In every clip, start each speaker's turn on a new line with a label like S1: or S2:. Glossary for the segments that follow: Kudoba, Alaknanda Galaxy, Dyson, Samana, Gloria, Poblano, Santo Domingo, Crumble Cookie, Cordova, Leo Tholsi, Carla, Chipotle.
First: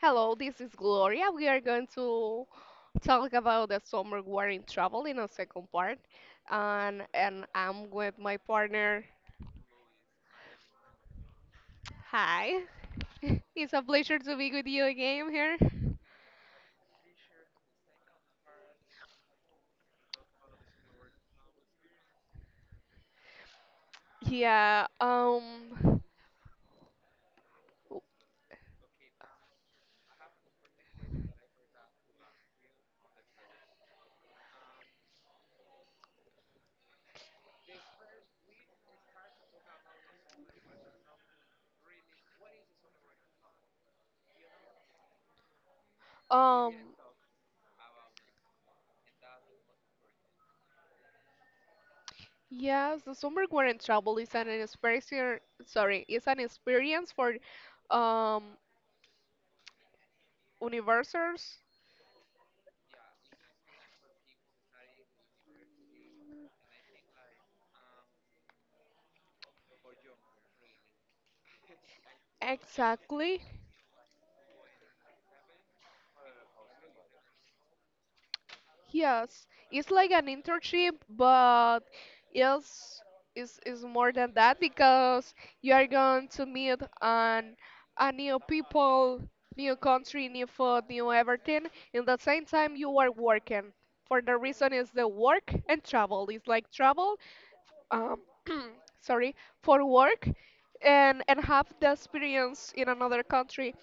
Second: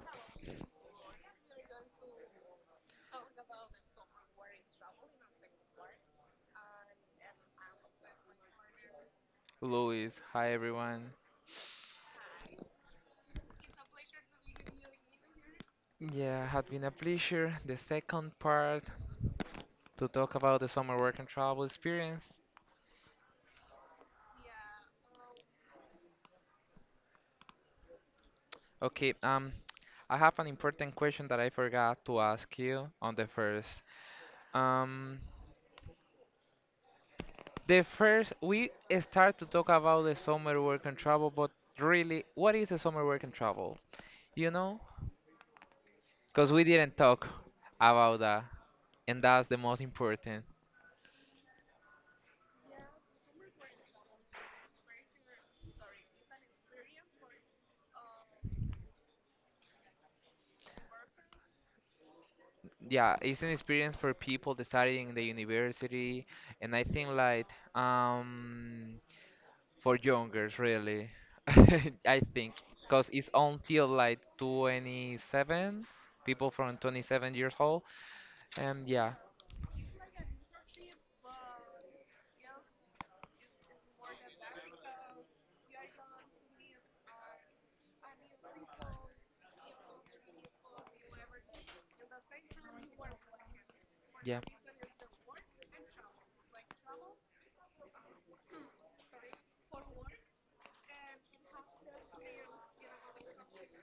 S1: Hello, this is Gloria. We are going to talk about the summer war in travel in a second part. And I'm with my partner.
S2: Luis. Hi, everyone.
S1: Hi. It's a pleasure to be with you again here.
S2: Yeah, had been a pleasure. The second part to talk about the summer work and travel experience.
S1: Yeah, um,
S2: Okay. I have an important question that I forgot to ask you on the first. Um, the first we start to talk about the summer work and travel, but really, what is the summer work and travel? You know, because we
S1: um,
S2: didn't talk about that, and that's the most important.
S1: yes, the summer war in travel is an experience, sorry, it's an experience for um, universals.
S2: Yeah, it's an experience for people that in the university, and I think like um for youngers really. I think, because it's
S1: Exactly.
S2: until like 27, people from 27 years old, and yeah.
S1: Yes, it's like an internship, but yes, it's more than that because you are going to meet an, a new people, new country, new food, new everything. In the same time, you are working. For the
S2: Yeah,
S1: reason is the work and travel. It's like travel, um, sorry, for work and have the experience in another country.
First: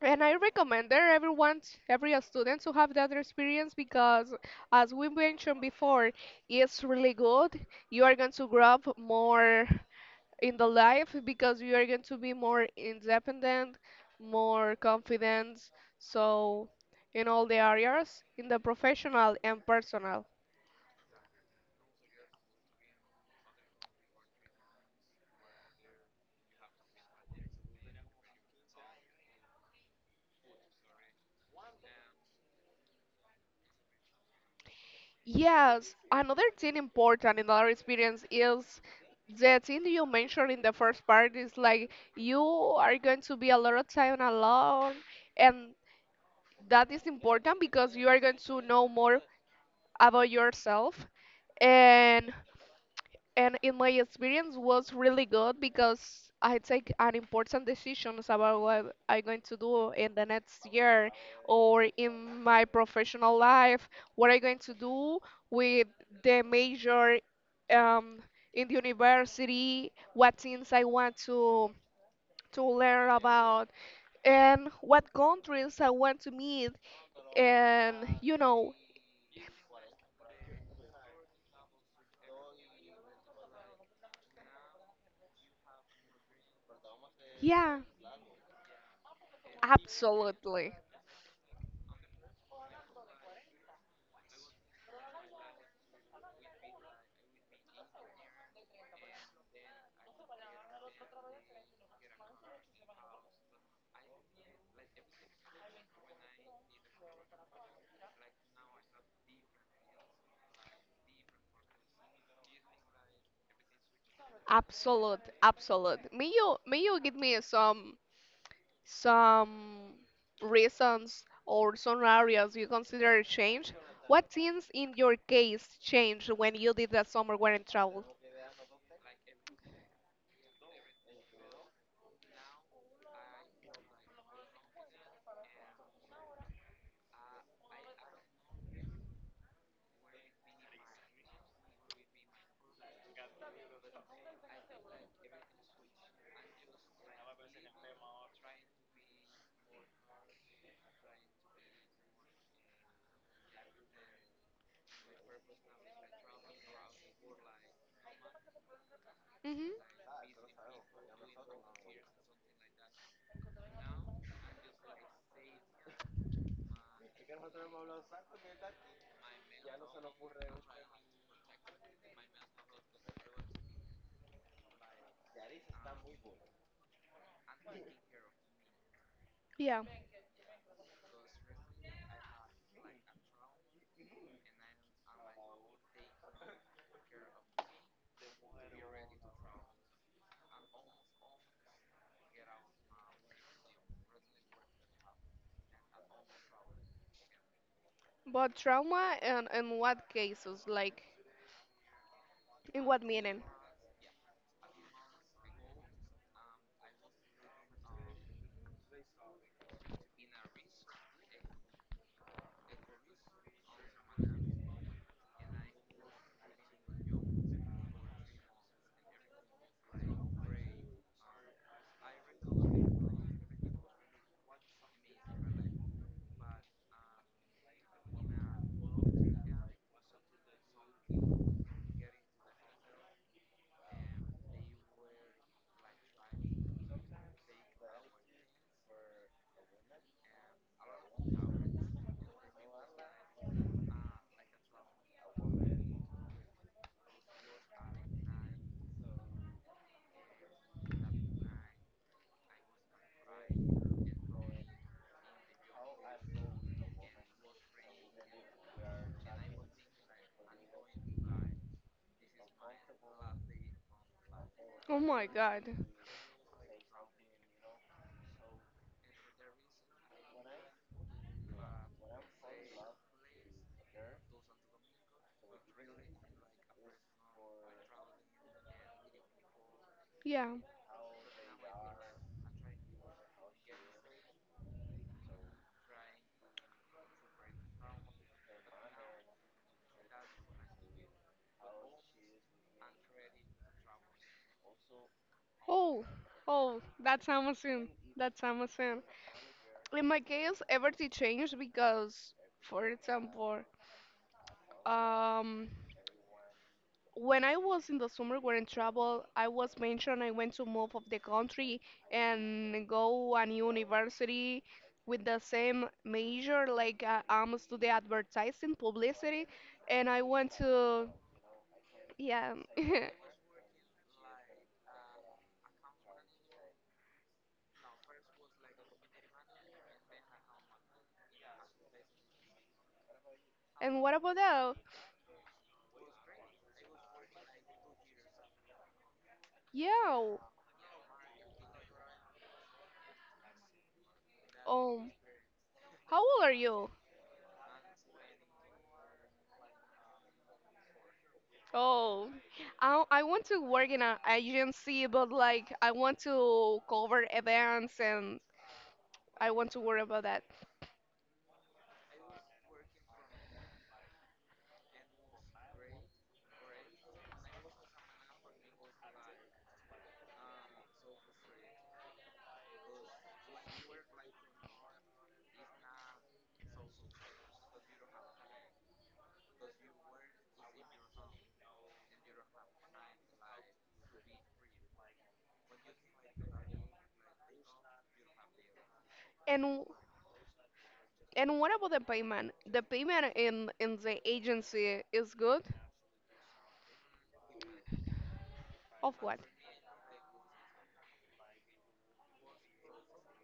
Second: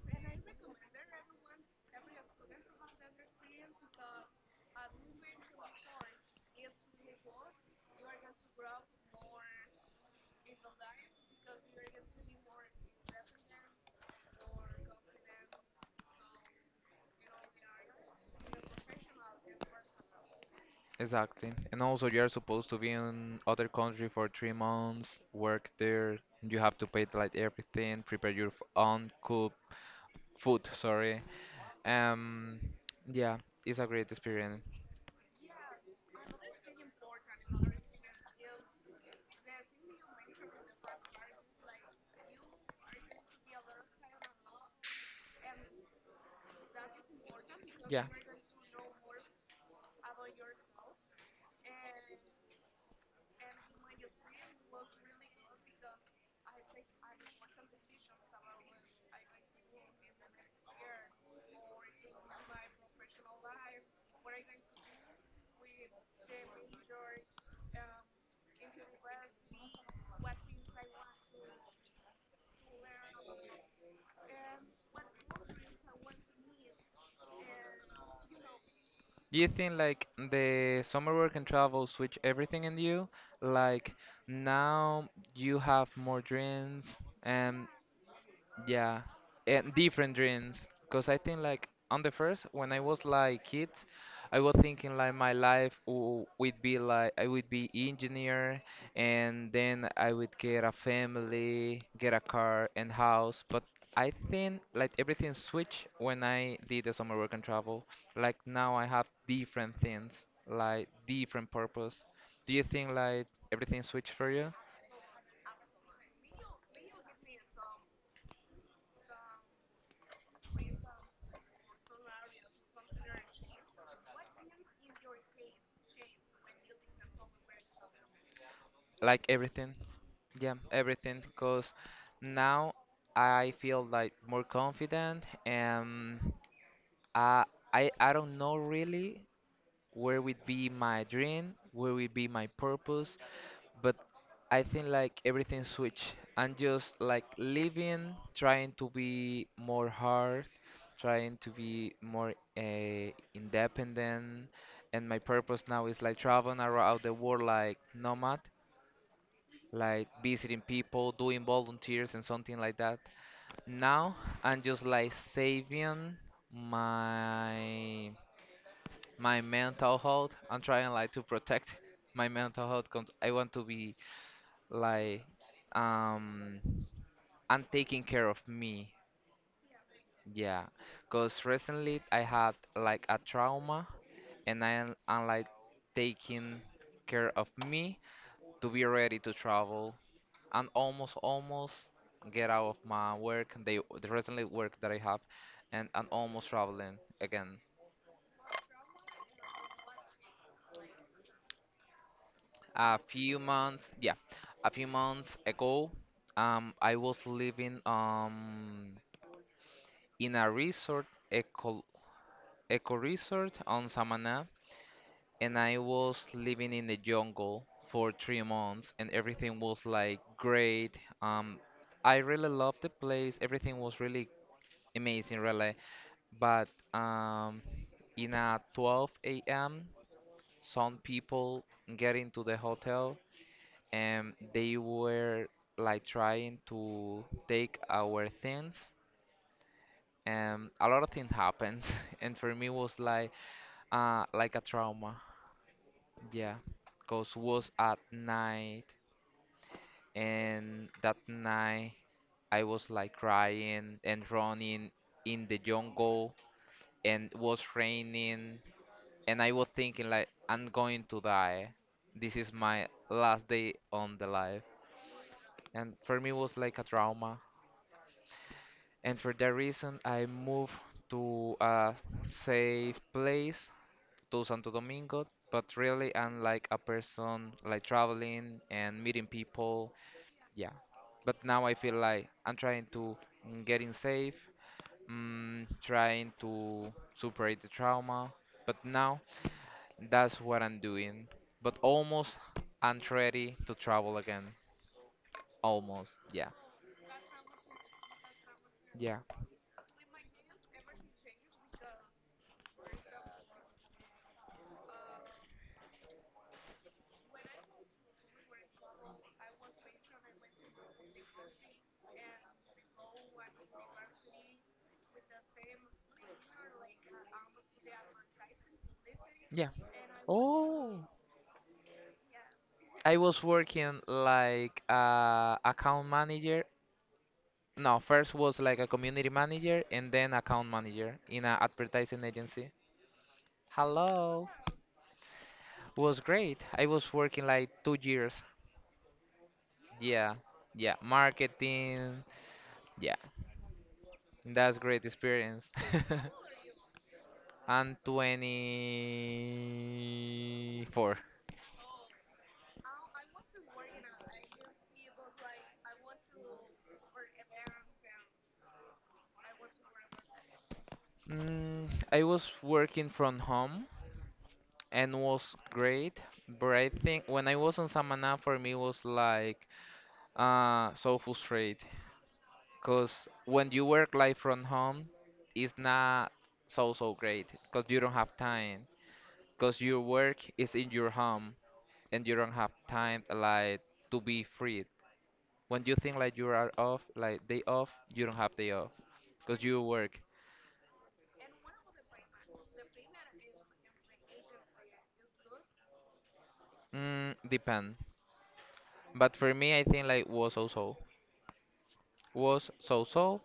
S1: And I recommend that everyone, every student to have that experience because, as we mentioned before, it's really good. You are going to grow up more in the life because you are going to be more independent, more confident. So, in all the areas, in the professional and personal.
S2: exactly. And also you're supposed to be in other country for 3 months, work there, and you have to pay like everything, prepare your own cook food, sorry. um yeah, it's a great experience.
S1: Yes, another thing important in our experience is the thing you mentioned in the first part is like you are going to be a lot of time alone, and that is important because
S2: Yeah.
S1: you are going to know more about yourself. And and in my experience was really good because I take an important decisions about what I'm going to do in the next year or in my professional life, what I'm going to do with the major um, in the university, what things I want to learn about, and what countries I want to meet, and you know,
S2: Do you think like the summer work and travel switch everything in you? Like now you have more dreams, and
S1: yeah,
S2: yeah, and different dreams.
S1: absolutely.
S2: Because I think, like, on the first, when I was like kid, I was thinking like my life would be like I would be engineer, and then I would get a family, get a car and house. But I think like everything switched when I did the summer work and travel. Like now I have different things, like different purpose. Do you think like everything switched for you?
S1: Absolute. May you give me some reasons or scenarios you consider a change? What things in your case changed when you did that summer when in travel?
S2: Like everything? Yeah, everything because now I feel like more confident, and I I don't know really where would be my dream, where would be my purpose, but I think like everything switch. I'm just like living, trying to be more hard, trying to be more independent, and my purpose now is like traveling around the world like nomad,
S1: Hmm.
S2: like visiting people, doing volunteers and something like that. Now I'm just like saving my my mental health. I'm trying like to protect my mental health because I want to be like um I'm taking care of me.
S1: Yeah,
S2: Yeah, because recently I had like a trauma, and I'm like taking care of me to be ready to travel, and almost get out of my work, the recently work that I have, and I'm almost traveling again.
S1: but trauma and in what cases? Like in
S2: a
S1: what
S2: few
S1: meaning?
S2: months yeah a few months ago, I was living in a resort eco resort on Samana, and I was living in the jungle for 3 months, and everything was like great. I really loved the place, everything was really amazing, really. But in a 12 a.m., some people get into the hotel, and they were like trying to take our things, and a lot of things happened. And for me, was like a trauma. Yeah, cause was at night, and that night I was like crying and running in the jungle, and was raining, and I was thinking like I'm going to die. This is my last day on the life.
S1: Oh my God.
S2: And for me it was like a trauma. And for that reason I moved to a safe place, to Santo Domingo. But really I'm like a person like traveling and meeting people.
S1: Yeah.
S2: Yeah. But now I feel like I'm trying to getting safe, trying to superate the trauma. But now, that's what I'm doing. But almost I'm ready to travel again.
S1: Oh,
S2: Almost, yeah.
S1: oh, that's Amazon. That's Amazon.
S2: Yeah,
S1: In my case, everything changed because, for example, um, when I was in the summer were in trouble, I was mentioned I went to move of the country and go a new university with the same major, like I'm study advertising publicity,
S2: yeah.
S1: and I went to yeah.
S2: I was working like account manager. No, first was like a community manager and then account manager in an advertising agency.
S1: And what about
S2: Hello.
S1: that?
S2: Was great. I was working like 2 years. Yeah,
S1: Yeah.
S2: yeah. Marketing. Yeah, that's great
S1: Um.
S2: experience.
S1: How old are you?
S2: And 24.
S1: Oh, I want to work in an agency, but like I want to cover events and I want to worry about that.
S2: Mm, I was working from home and was great, but I think when I was on Samana, for me was like so frustrated, because when you work like from home, it's not so so great because you don't have time, because your work is in your home, and you don't have time like to be free. When you think like you are off, like day off, you don't have day off because you
S1: And
S2: work.
S1: And what about the payment? The payment in the agency is good?
S2: Mm, depend.
S1: Of
S2: But
S1: what?
S2: for me, I think like was so so. Was so so,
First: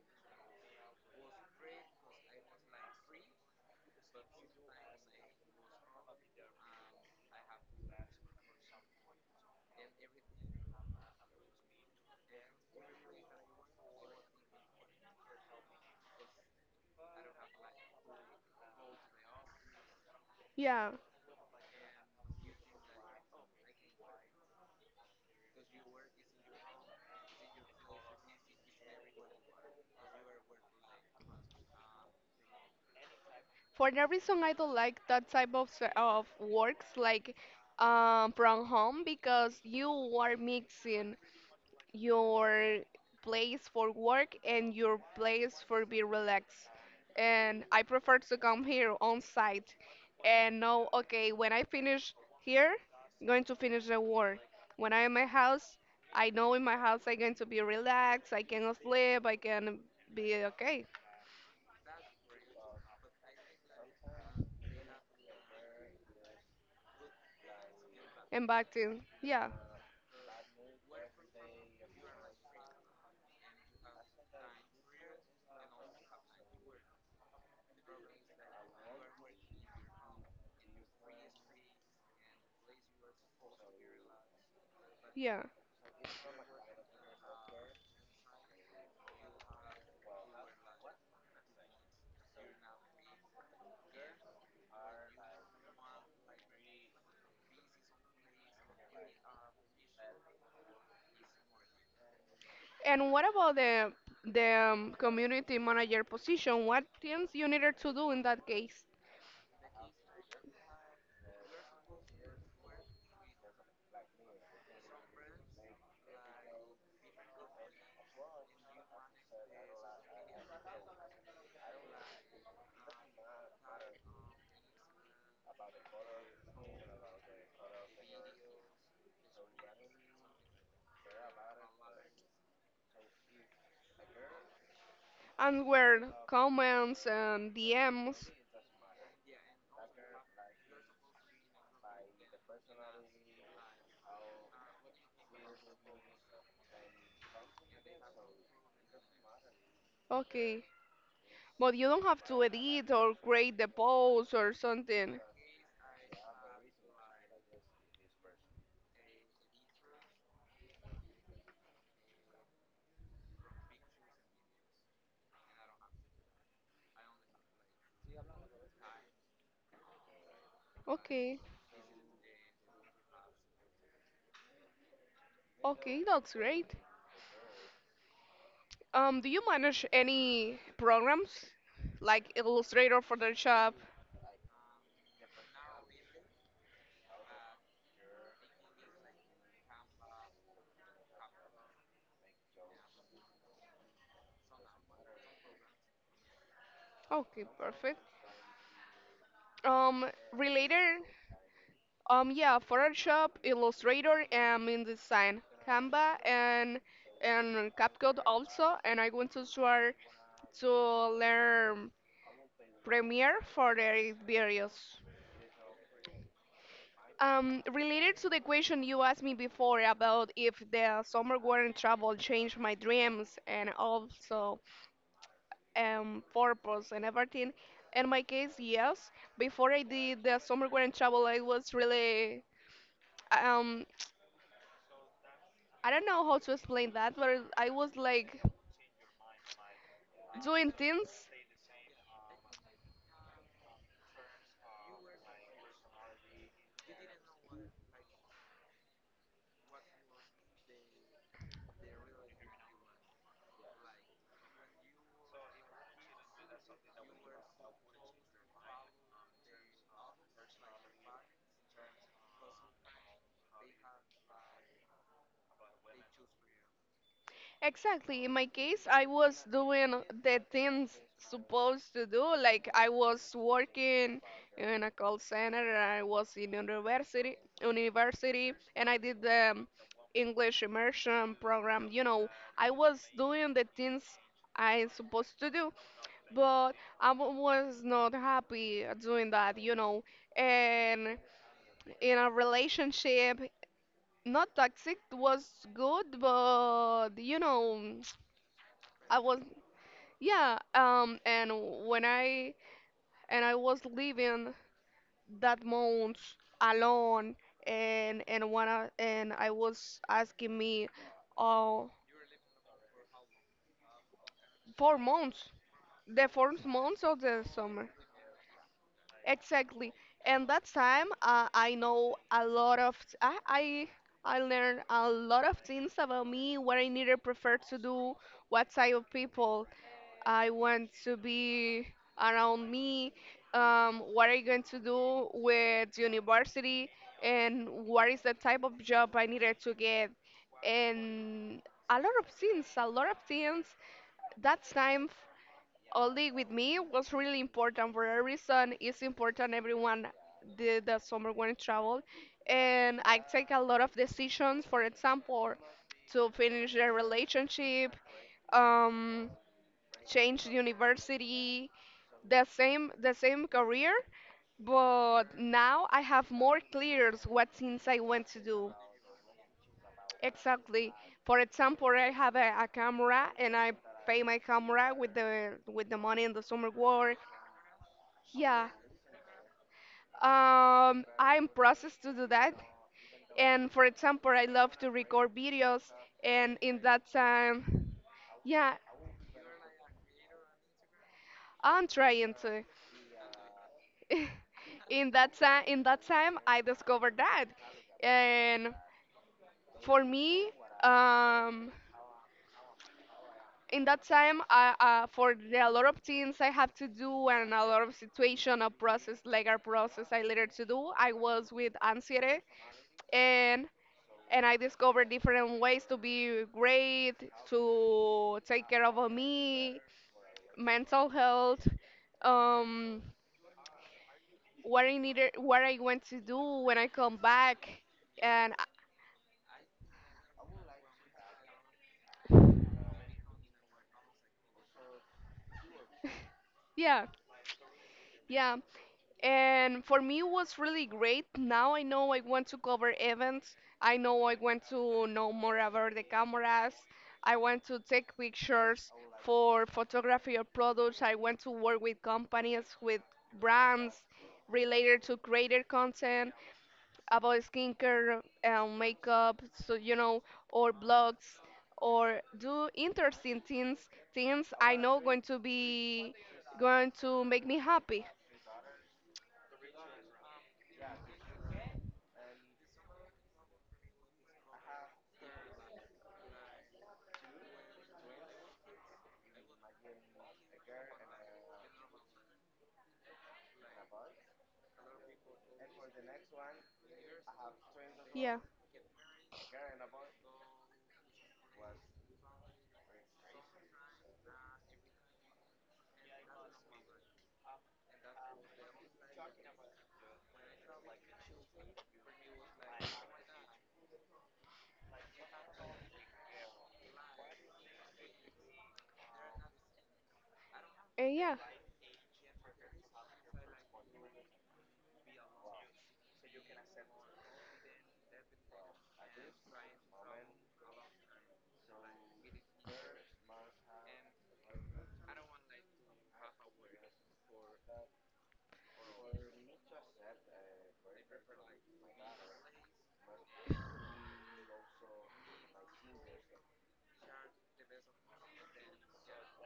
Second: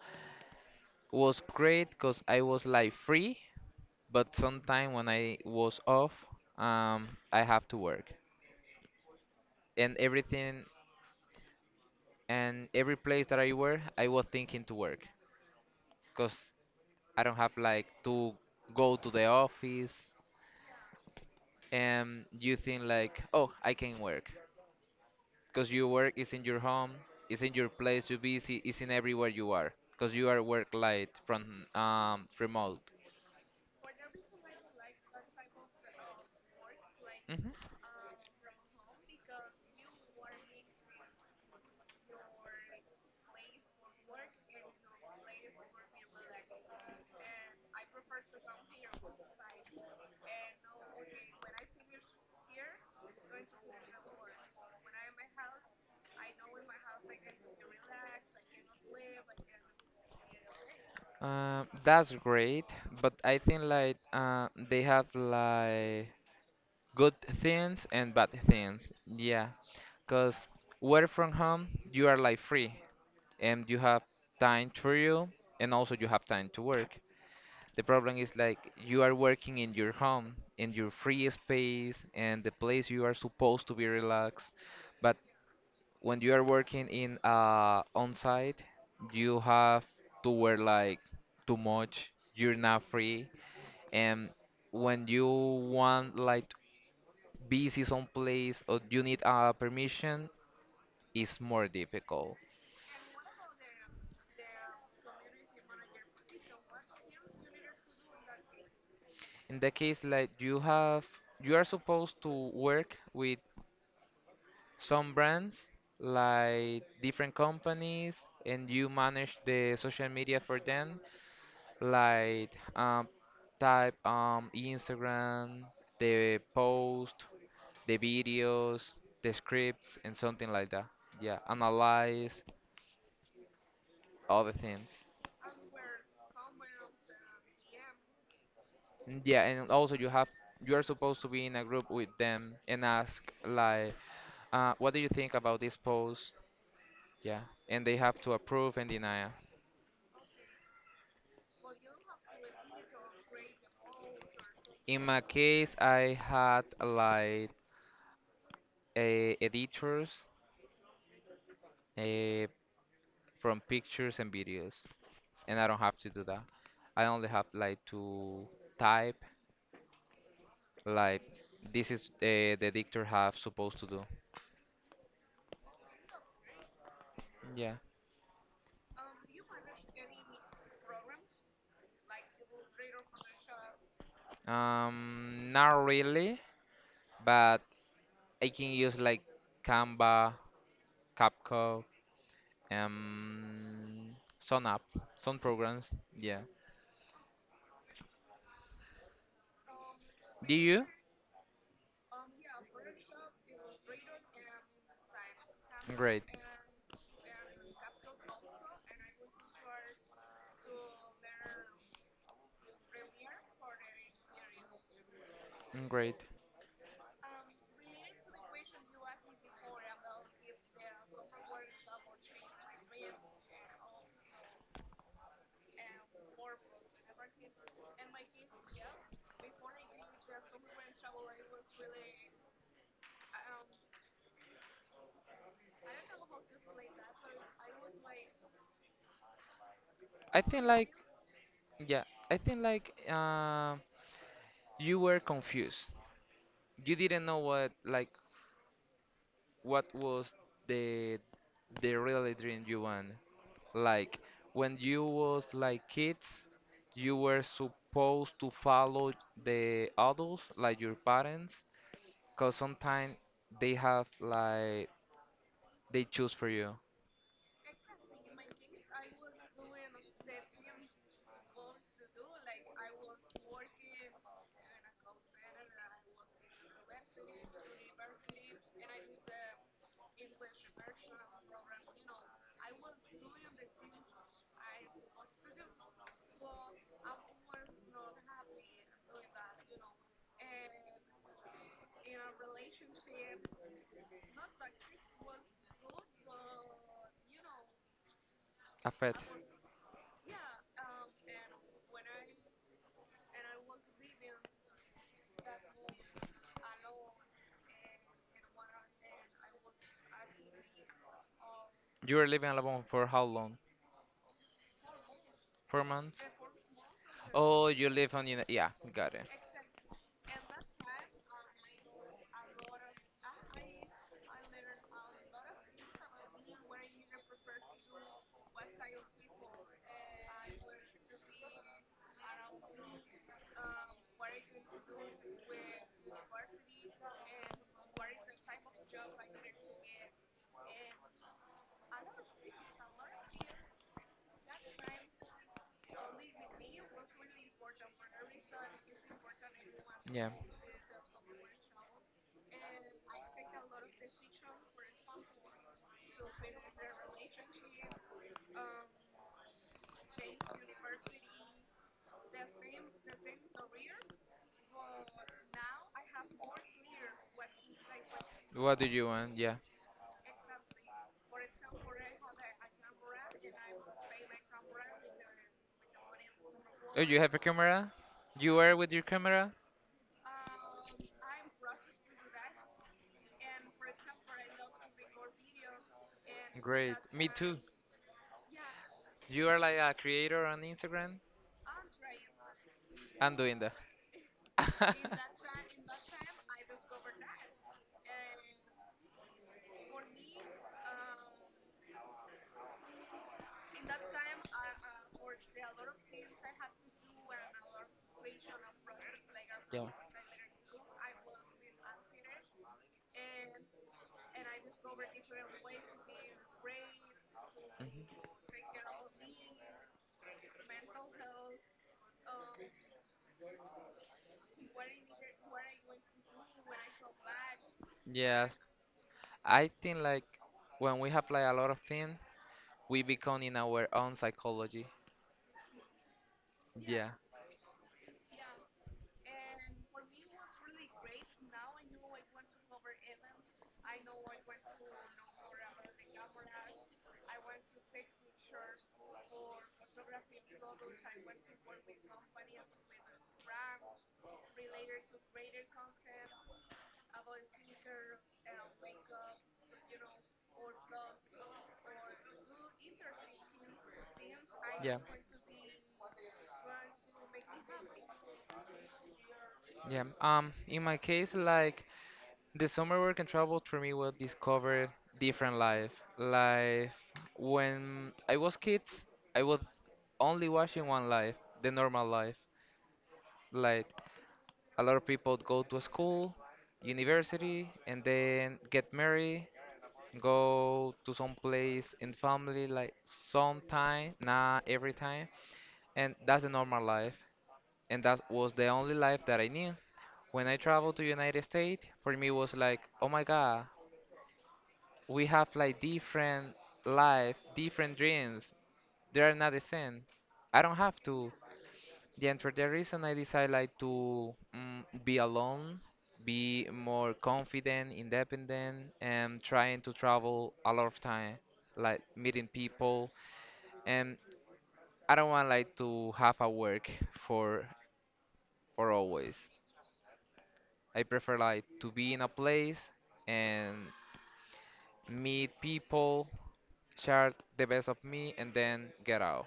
S2: was great because I was like free. But sometime when I was off, I have to work and everything, and every place that I were, I was thinking to work because I don't have like to go to the office,
S1: Yeah.
S2: and you think like, oh, I can work. Because your work is in your home, is in your place you busy, is in everywhere you are, because you are work light from remote.
S1: For that reason, I don't like that type of se- of works like
S2: Mhm.
S1: from home because you are mixing your place for work and your place for be relaxed. And I prefer to come here on site and know, okay, when I finish here, I'm going to finish the work. When I'm in my house, I know in my house I'm going to be relaxed, I can sleep, I can be okay.
S2: That's great, but I think like they have like good things and bad
S1: And back
S2: things.
S1: to,
S2: Yeah,
S1: yeah,
S2: because work from home, you are like free, and you have time to you, and also you have time to work. The problem is like you are working in your home, in your free space, and the place you are supposed to be relaxed. But
S1: yeah.
S2: when you are working in on site, you have to wear like too much. You're not free, and when you want like busy someplace or you need a permission, it's more difficult.
S1: And what about the community manager position? What things you needed to do in that case?
S2: In the case like you have, you are supposed to work with some brands like different companies, and you manage the social media for them like um, type Instagram, the post, the videos, the scripts and something like that. Yeah, analyze all the things.
S1: And where comments and DMs.
S2: Mm, yeah, and also you have you are supposed to be in a group with them and ask like what do you think about this post. Yeah, and they have to approve and deny.
S1: Okay. But you don't have to edit or create the post or
S2: In
S1: something.
S2: my case, I had like editors, uh, from pictures and videos, and I don't have to do that. I only have like to type like
S1: Okay.
S2: this is the editor have supposed to do.
S1: Okay, that's great.
S2: Yeah.
S1: Do you manage any programs like Illustrator, Photoshop?
S2: Not really, but I can use like Canva, CapCut, some app, some programs. Yeah.
S1: Okay, perfect. Um,
S2: Do you?
S1: related, yeah, Photoshop, Illustrator, and InDesign, Canva,
S2: Great,
S1: and CapCut also. And I want to start to learn Premier for their various.
S2: great.
S1: Related to the question you asked me before about if the summer war and travel changed my dreams and also purpose and everything, in my case, yes. Before I did the summer war and travel, I was really, um, I don't know how to explain that, but I was like
S2: I think
S1: doing
S2: like.
S1: things
S2: Yeah, I think like you were confused. You didn't know what like what was the the really dream you want. Like when you was like kids, you were supposed to follow the adults, like your parents, because sometimes they have like they choose for you.
S1: exactly. In my case, I was doing the things supposed to do. Like I was working in a call center. And I was in university, and I did the English immersion program. You know, I was doing the things I supposed to do, but I was not happy doing that. You know, and in a relationship, not toxic was good, but you know.
S2: A
S1: I
S2: pet.
S1: was yeah, and when I was living that month alone, and when I was asking me, uh,
S2: You were living alone for how long?
S1: 4 months,
S2: 4 months.
S1: the fourth month of the
S2: Oh,
S1: summer,
S2: you live on. Yeah, got it.
S1: exactly. And that time, I know a lot of I I I learned a lot of things about me, what I needed prefer to do, what type of people I want to be around me. What are you going to do with university? And what is the type of job I needed to get? And a lot of things. That time only with me was really important for a reason. It's important everyone
S2: Yeah.
S1: did the summer when I travel. And I take a lot of decisions, for example, to finish a relationship. Um, changed university, the same career, but now I have more clears what things I want to do.
S2: What do you want? Yeah.
S1: Exactly. For example, I have a camera and I pay my camera with the money in the summer
S2: Oh,
S1: war.
S2: you have a camera? You
S1: Yeah.
S2: are with your camera?
S1: I'm processed to do that. And for example, I love to record videos and in
S2: Great.
S1: that
S2: Me too.
S1: time, yeah,
S2: You are like a creator on Instagram?
S1: I'm trying to.
S2: I'm doing that.
S1: In that time I discovered that and for me um in that time I, for the, a lot of things I have to do and a lot of situation a process like a
S2: Yeah.
S1: process I later to do I was with anxiety and and I discovered different ways to be great to take care of me mental health um what I needed what I want to do when I come back and
S2: Yes. I think like when we have like a lot of things, we become in our own psychology.
S1: yeah,
S2: Yeah.
S1: yeah. And for me, it was really great. Now I know I want to cover events. I know I want to know more about the cameras. I want to take pictures for photography of products. I want to work with companies, with brands related to creator content about skincare and makeup, so you know, or blogs, or do interesting things, things I
S2: Yeah.
S1: know going to be going to make me happy.
S2: Yeah. In my case, like the summer work and travel for me will discover different life. Life when I was kids, I was only watching one life, the normal life. Like a lot of people go to school, university, and
S1: Yeah,
S2: then get married, go to some place in family like sometime, not every time. And that's the normal life. And that was the only life that I knew. When I traveled to United States, for me was like, oh my God, we have like different life, different dreams. They are not the same. I don't have
S1: and
S2: to.
S1: yeah,
S2: Yeah, and for that reason, I decided like to be alone, be more confident, independent, and trying to travel a lot of time, like meeting people. And I don't want like to have a work for for always. I prefer like to be in a place and meet people, share the best of me, and then get out.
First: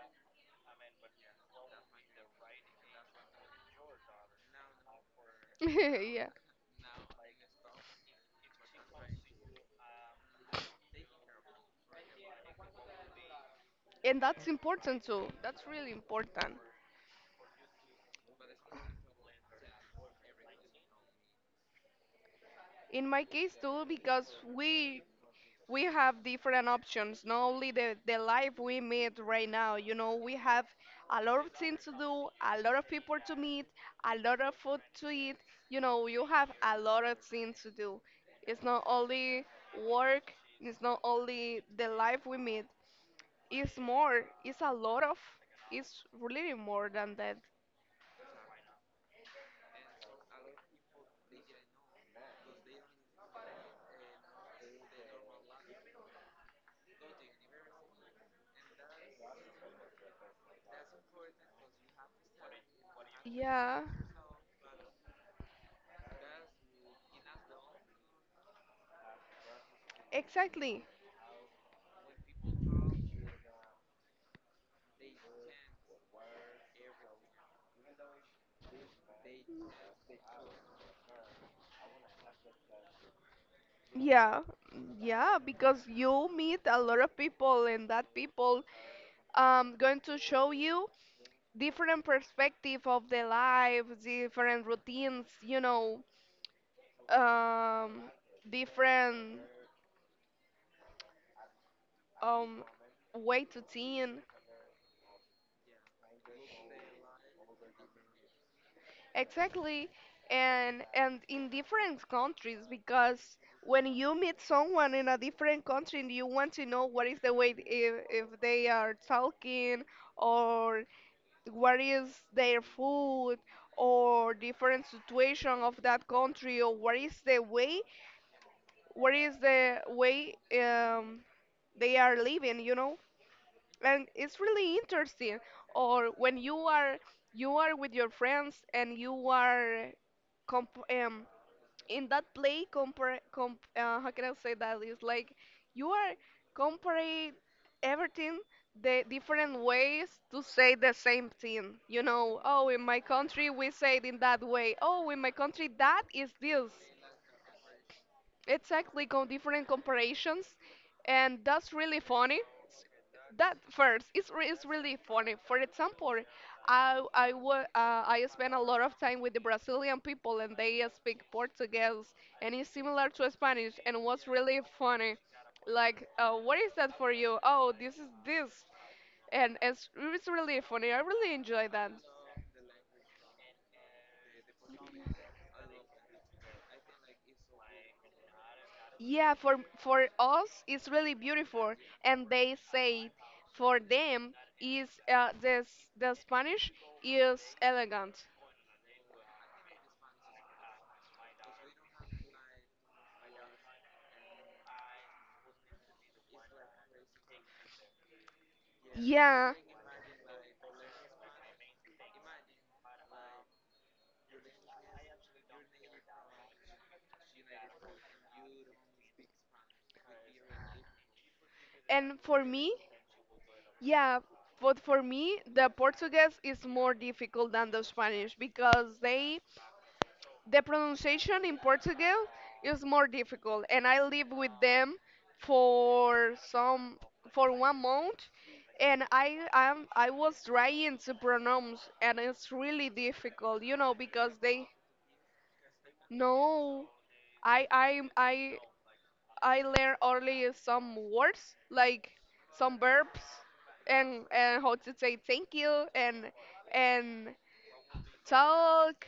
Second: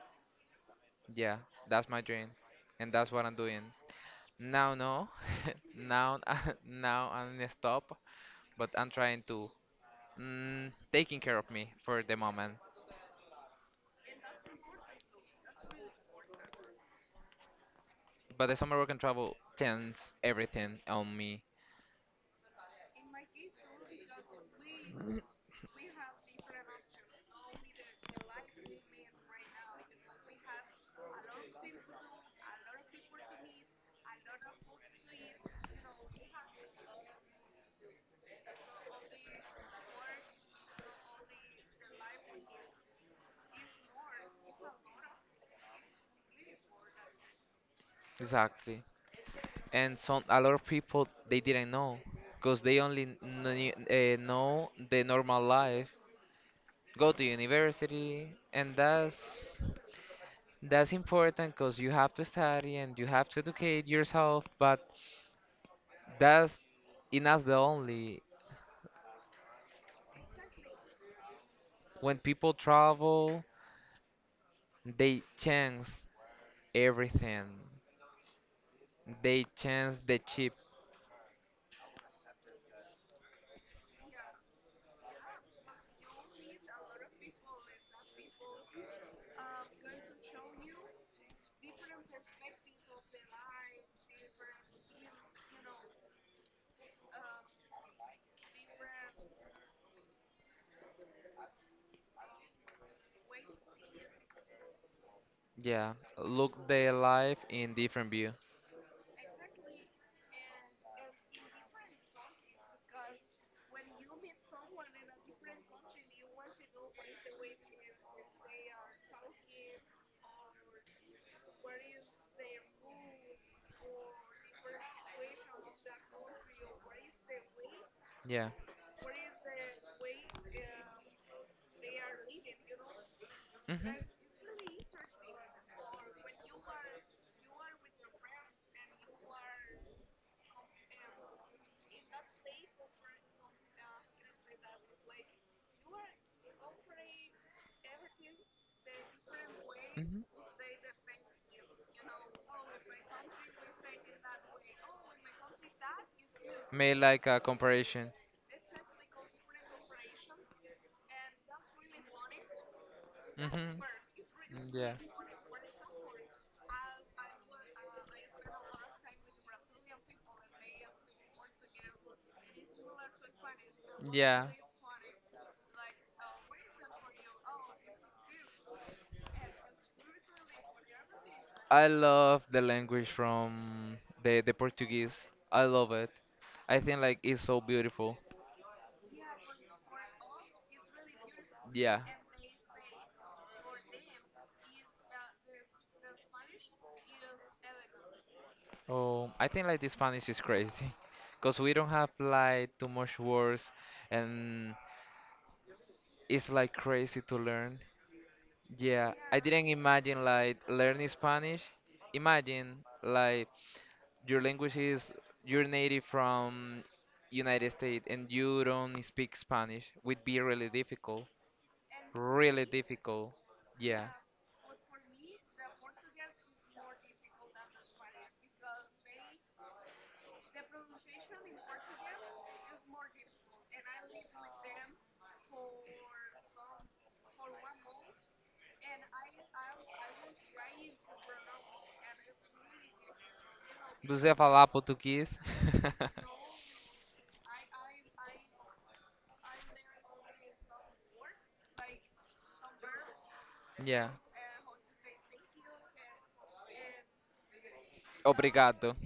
S2: Yeah, that's my dream, and that's what I'm doing. Now, no, now,
S1: yeah,
S2: now I'm gonna stop, but I'm trying to taking care of me for the moment.
S1: and that's important too. That's really important.
S2: But the summer work and travel turns everything on me.
S1: In my case too, because we we have different options. Not only the life we meet right now. You know, we have a lot of things to do, a lot of people to meet, a lot of food to eat. You know, you have a lot of things to do. It's not only work. It's not only the life we meet. It's more. It's a lot of. It's really more than that.
S2: Exactly. And some a lot of people they didn't know because they only knew, know the normal life. Go to university, and that's important because you have to study and you have to
S1: Yeah.
S2: educate yourself. But that's in us the only
S1: Exactly.
S2: when people travel they change everything. They change the chip.
S1: Yeah. Yeah, because you meet a lot of people and that people going to show you different perspective of their life, different routines, you know, um different um way to think.
S2: Yeah, look the life in different view.
S1: Exactly. And in different countries because when you meet someone in a different country you want to know what is the way if they are talking or what is their food or different situation of that country or what is the way
S2: Yeah.
S1: what is the way um, they are living you know
S2: Mhm.
S1: and it's really interesting or when you are with your friends and you are comp- um, in that play compare com how can I say that it's like you are comparing everything the different ways
S2: Mhm.
S1: to say the same thing you know oh in my country we say it in that way oh in my country that is this
S2: Made like a comparison.
S1: exactly com different comparations and that's really funny that
S2: Mhm.
S1: first is really funny. For example, I spend a lot of time with the Brazilian people, and they speak Portuguese, and it's similar to Spanish. And
S2: Yeah.
S1: what's
S2: Yeah.
S1: really funny, like, what is that for you? Oh, this is this, and it's really funny. I really enjoy
S2: I
S1: that.
S2: love the language from the Portuguese. I love it. I think like it's so beautiful.
S1: Yeah, for us, it's really beautiful,
S2: Yeah.
S1: and they say for them is this the Spanish is elegant.
S2: Oh, I think like the Spanish is crazy, cause we don't have like too much words, and it's like crazy to learn. Yeah, I
S1: Yeah,
S2: didn't imagine like learning Spanish. Imagine like your language is you're native from United States and you don't speak Spanish, would be really difficult.
S1: and for
S2: Really
S1: me,
S2: difficult. Yeah.
S1: yeah, but for me, the Portuguese is more difficult than the Spanish because they the pronunciation in Portugal is more difficult. And I lived with them for some for 1 month, and I was trying to pronounce, and it's really difficult, you know,
S2: Você
S1: because
S2: ia
S1: they
S2: falar português?
S1: no, I I I I learn only some words like some verbs
S2: Yeah.
S1: and how to say thank you and
S2: Obrigado.
S1: talk.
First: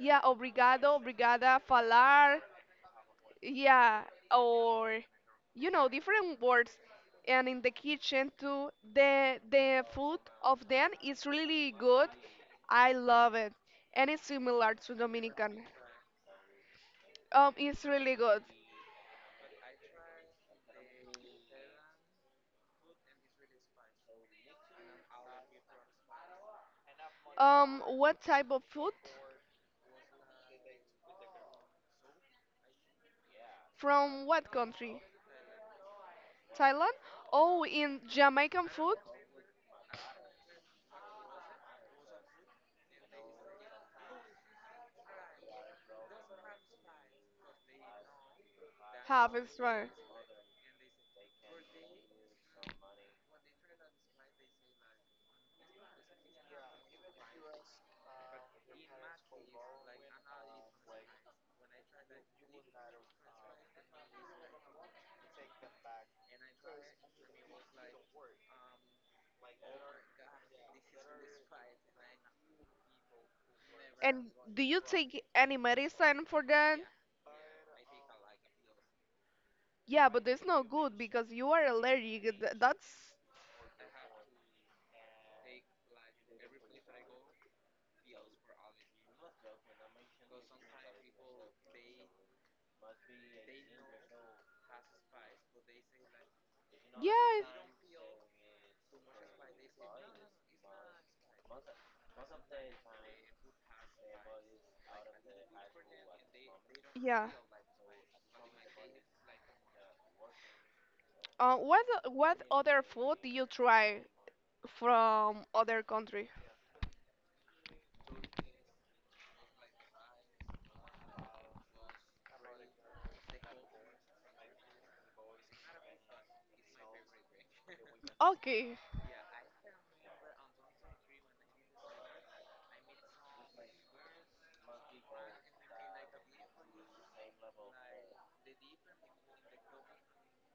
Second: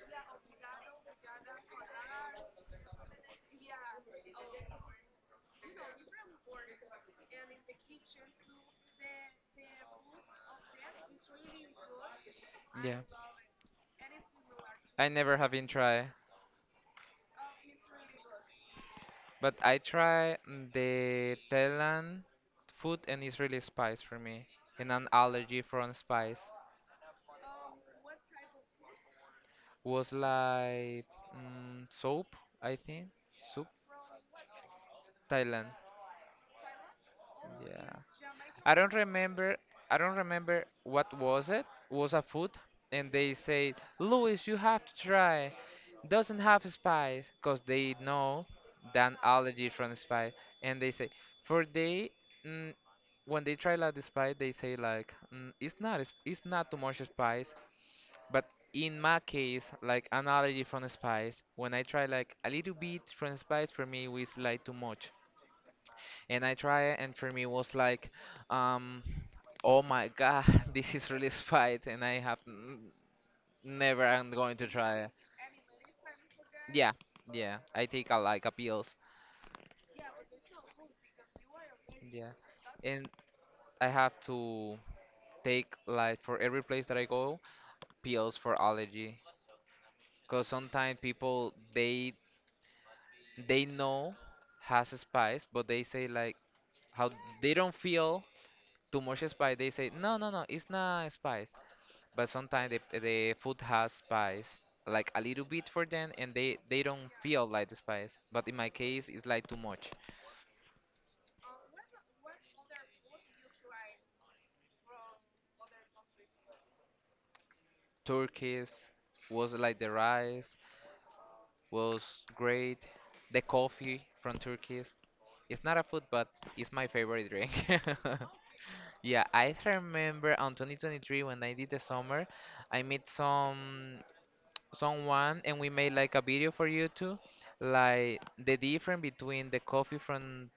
S1: Yeah, obrigado, obrigada, falar. Yeah, or you know different words. And in the kitchen too, the food of them is really good. I
S2: Yeah.
S1: love it, and it's similar to
S2: I never have
S1: Dominican.
S2: been tried.
S1: It's really good.
S2: But I try the Thailand food and it's really spice for me. And an allergy from spice
S1: What type of food?
S2: was like soap, I think. Soup,
S1: From what country?
S2: Thailand.
S1: Thailand? Oh,
S2: Yeah.
S1: in Jamaican
S2: I don't
S1: food?
S2: remember. I don't remember what was it. Was a food, and they said, "Louis, you have to try. Doesn't have spice, 'cause they know that
S1: Half is
S2: allergy
S1: right.
S2: from spice." And they say, for they, mm, when they try like the spice, they say like, "It's not. It's not too much spice." But in my case, like an allergy from spice, when I try like a little bit from spice, for me, was like too much and I try it, and for me was like, um, oh my god, this is really spite, and never
S1: And
S2: I'm going
S1: do
S2: to
S1: you
S2: try it.
S1: take any medicine for that?
S2: Yeah, yeah, I take a, like a pills.
S1: Yeah, but it's not good because you are allergic.
S2: Yeah,
S1: Th-
S2: and
S1: That's
S2: I have to take like for every place that I go pills for allergy, because sometimes people they know has a spice, but they say like how
S1: yeah,
S2: they don't feel too much spice. They say no, no, no, it's not spice. But sometimes the food has spice like a little bit for them and they don't
S1: yeah.
S2: feel like the spice but in my case it's like too much.
S1: What other food do you try from other country?
S2: Turkish was like the rice was great, the coffee from Turkish, it's not a food but it's my favorite drink.
S1: Okay.
S2: Yeah, I remember on 2023 when I did the summer, I met someone and we made like a video for YouTube, like the difference between the coffee from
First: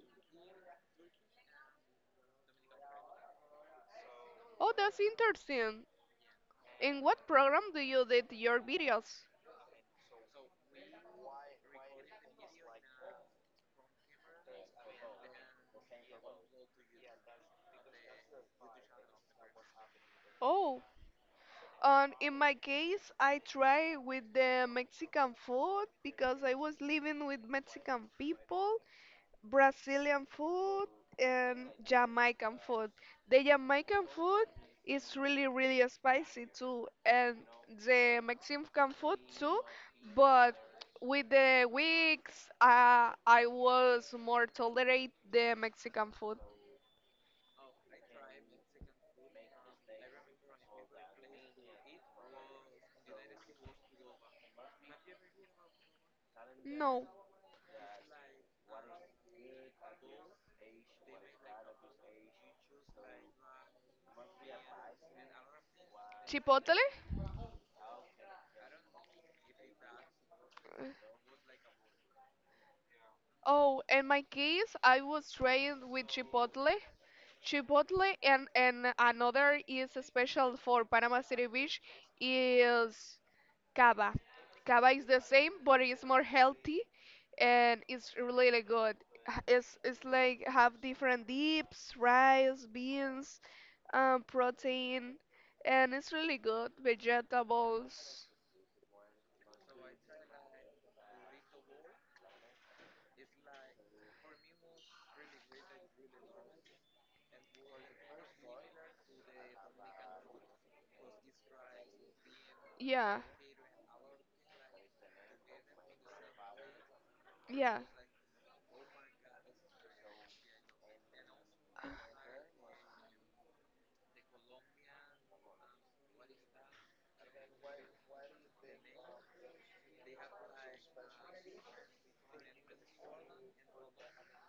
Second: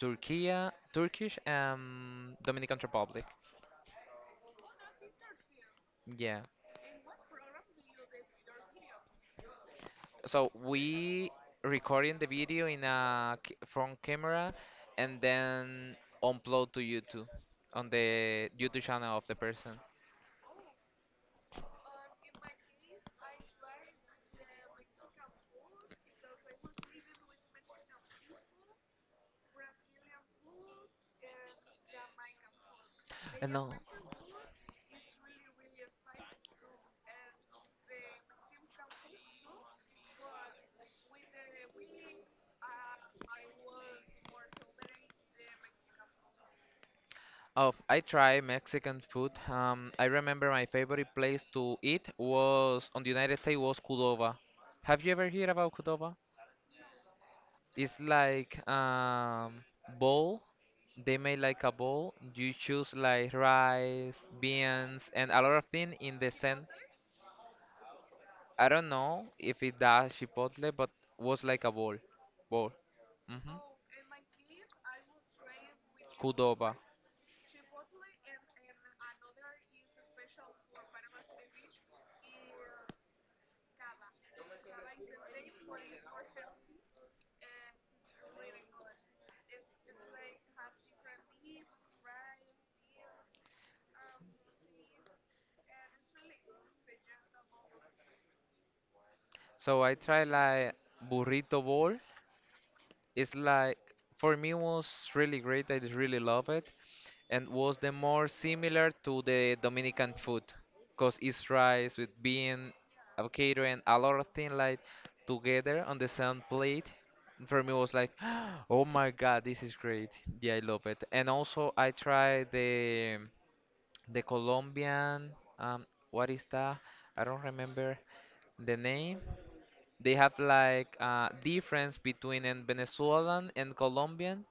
S2: Turkey, Turkish, Dominican Republic.
S1: Oh, that's interesting.
S2: Yeah.
S1: In what program do you did your videos?
S2: So we recording the video in a front camera and then upload to YouTube on the YouTube channel of the person.
S1: Oh, in my case, I try with the Mexican food because I was living with Mexican people, Brazilian food, and Jamaican food. The
S2: And no,
S1: Jamaican food is really, really spicy too, and the Mexican food too, but with the weeks, I was more tolerate the Mexican food.
S2: oh, I try Mexican food. I remember my favorite place to eat was on the United States was Cordova. Have you ever heard about Cordova?
S1: No.
S2: It's like bowl. They made like a bowl. You choose like rice, beans, and a lot of things in the center.
S1: Chipotle?
S2: I don't know if it does chipotle, but was like a bowl. Bowl. Mm-hmm.
S1: Oh, in my case, I was trained with
S2: Kudoba.
S1: Chipotle and another is special for Panama City Beach is cava. Cava is the same, but it's more healthy and it's really good. It's like have different dips, rice, beans, protein, and it's really good. Vegetables.
S2: So I tried like burrito bowl. It's like for me was really great. I really love it. And was the more similar to the Dominican food, cause it's rice with bean,
S1: Yeah,
S2: avocado, and a lot of things like together on the same plate. For me,
S1: yeah.
S2: was like, oh my god, this is great. Yeah, I love it. And also, I tried the Colombian. What is that? I don't remember the name. They have like difference between an Venezuelan and Colombian,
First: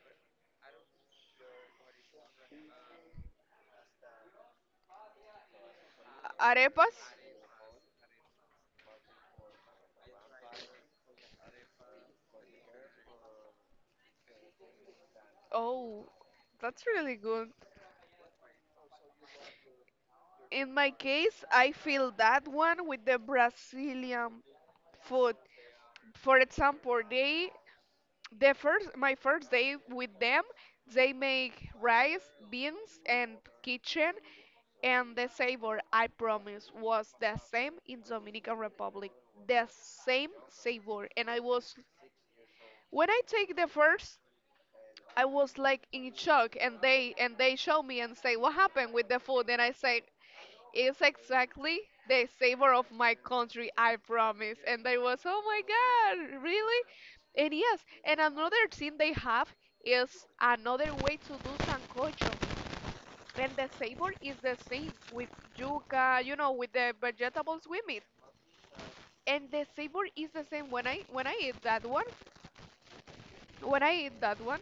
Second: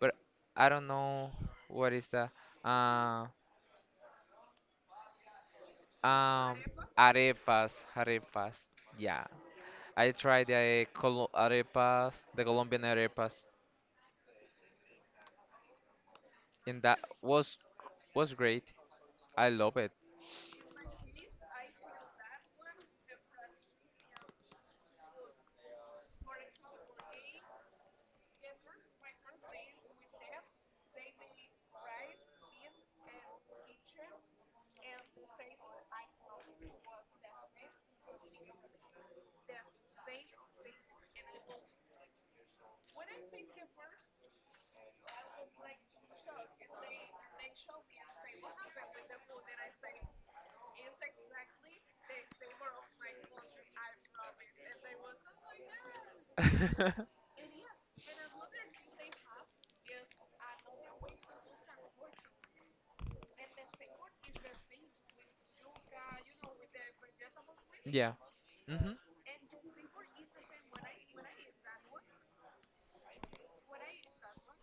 S2: but I don't know what is that. Uh, Um,
S1: Arepas.
S2: arepas, arepas. Yeah, I tried the Col arepas, the Colombian arepas,
S1: Oh,
S2: and
S1: that's
S2: that
S1: really good.
S2: was great. I love it.
S1: In my case, I feel that one with the Brazilian food. For example, they the first my first day with them, they make rice, beans, and kitchen, and the savor I promise was the same in Dominican Republic, the same savor, and I was when I take the first. I was like in shock, and they show me and say what happened with the food, and I say it's exactly the savor of my country, I promise. And I was, oh my God, really? And yes, and another thing they have is another way to do sancocho. And the savor is the same with yuca, you know, with the vegetables we meet.
S2: Yeah. Hmm.
S1: And the savor is the same when I eat that one. When I eat that one,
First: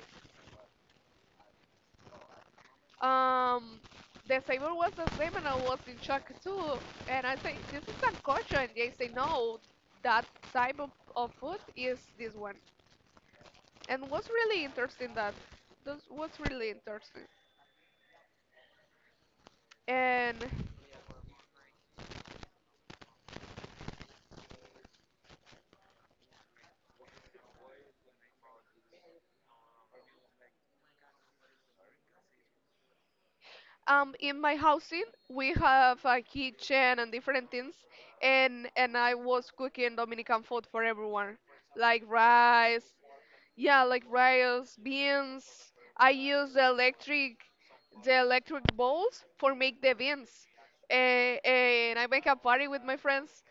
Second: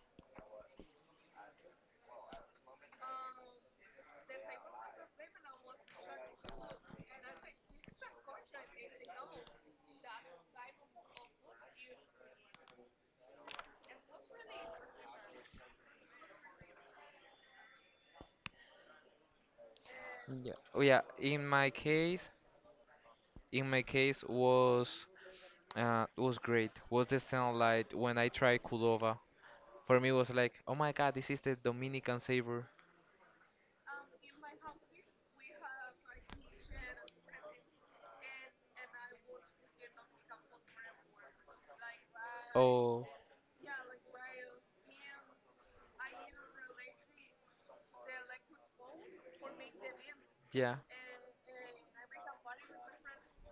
S1: Um, the flavor was the same, and I was in shock too. And I say, "This is sancocho," and they say, "No, that type of food is this one." And was really interesting that. That was really interesting. And
S2: Yeah. Oh yeah. In my case was great. Was the sound like when I tried Kulova. For me was like, oh my God, this is the Dominican savor.
S1: in my housing, we have a kitchen and different things, and I was cooking Dominican food for everyone, like rice,
S2: Oh
S1: yeah, like rice, beans. I use the electric balls for make the beans.
S2: yeah.
S1: And I make a party with my friends.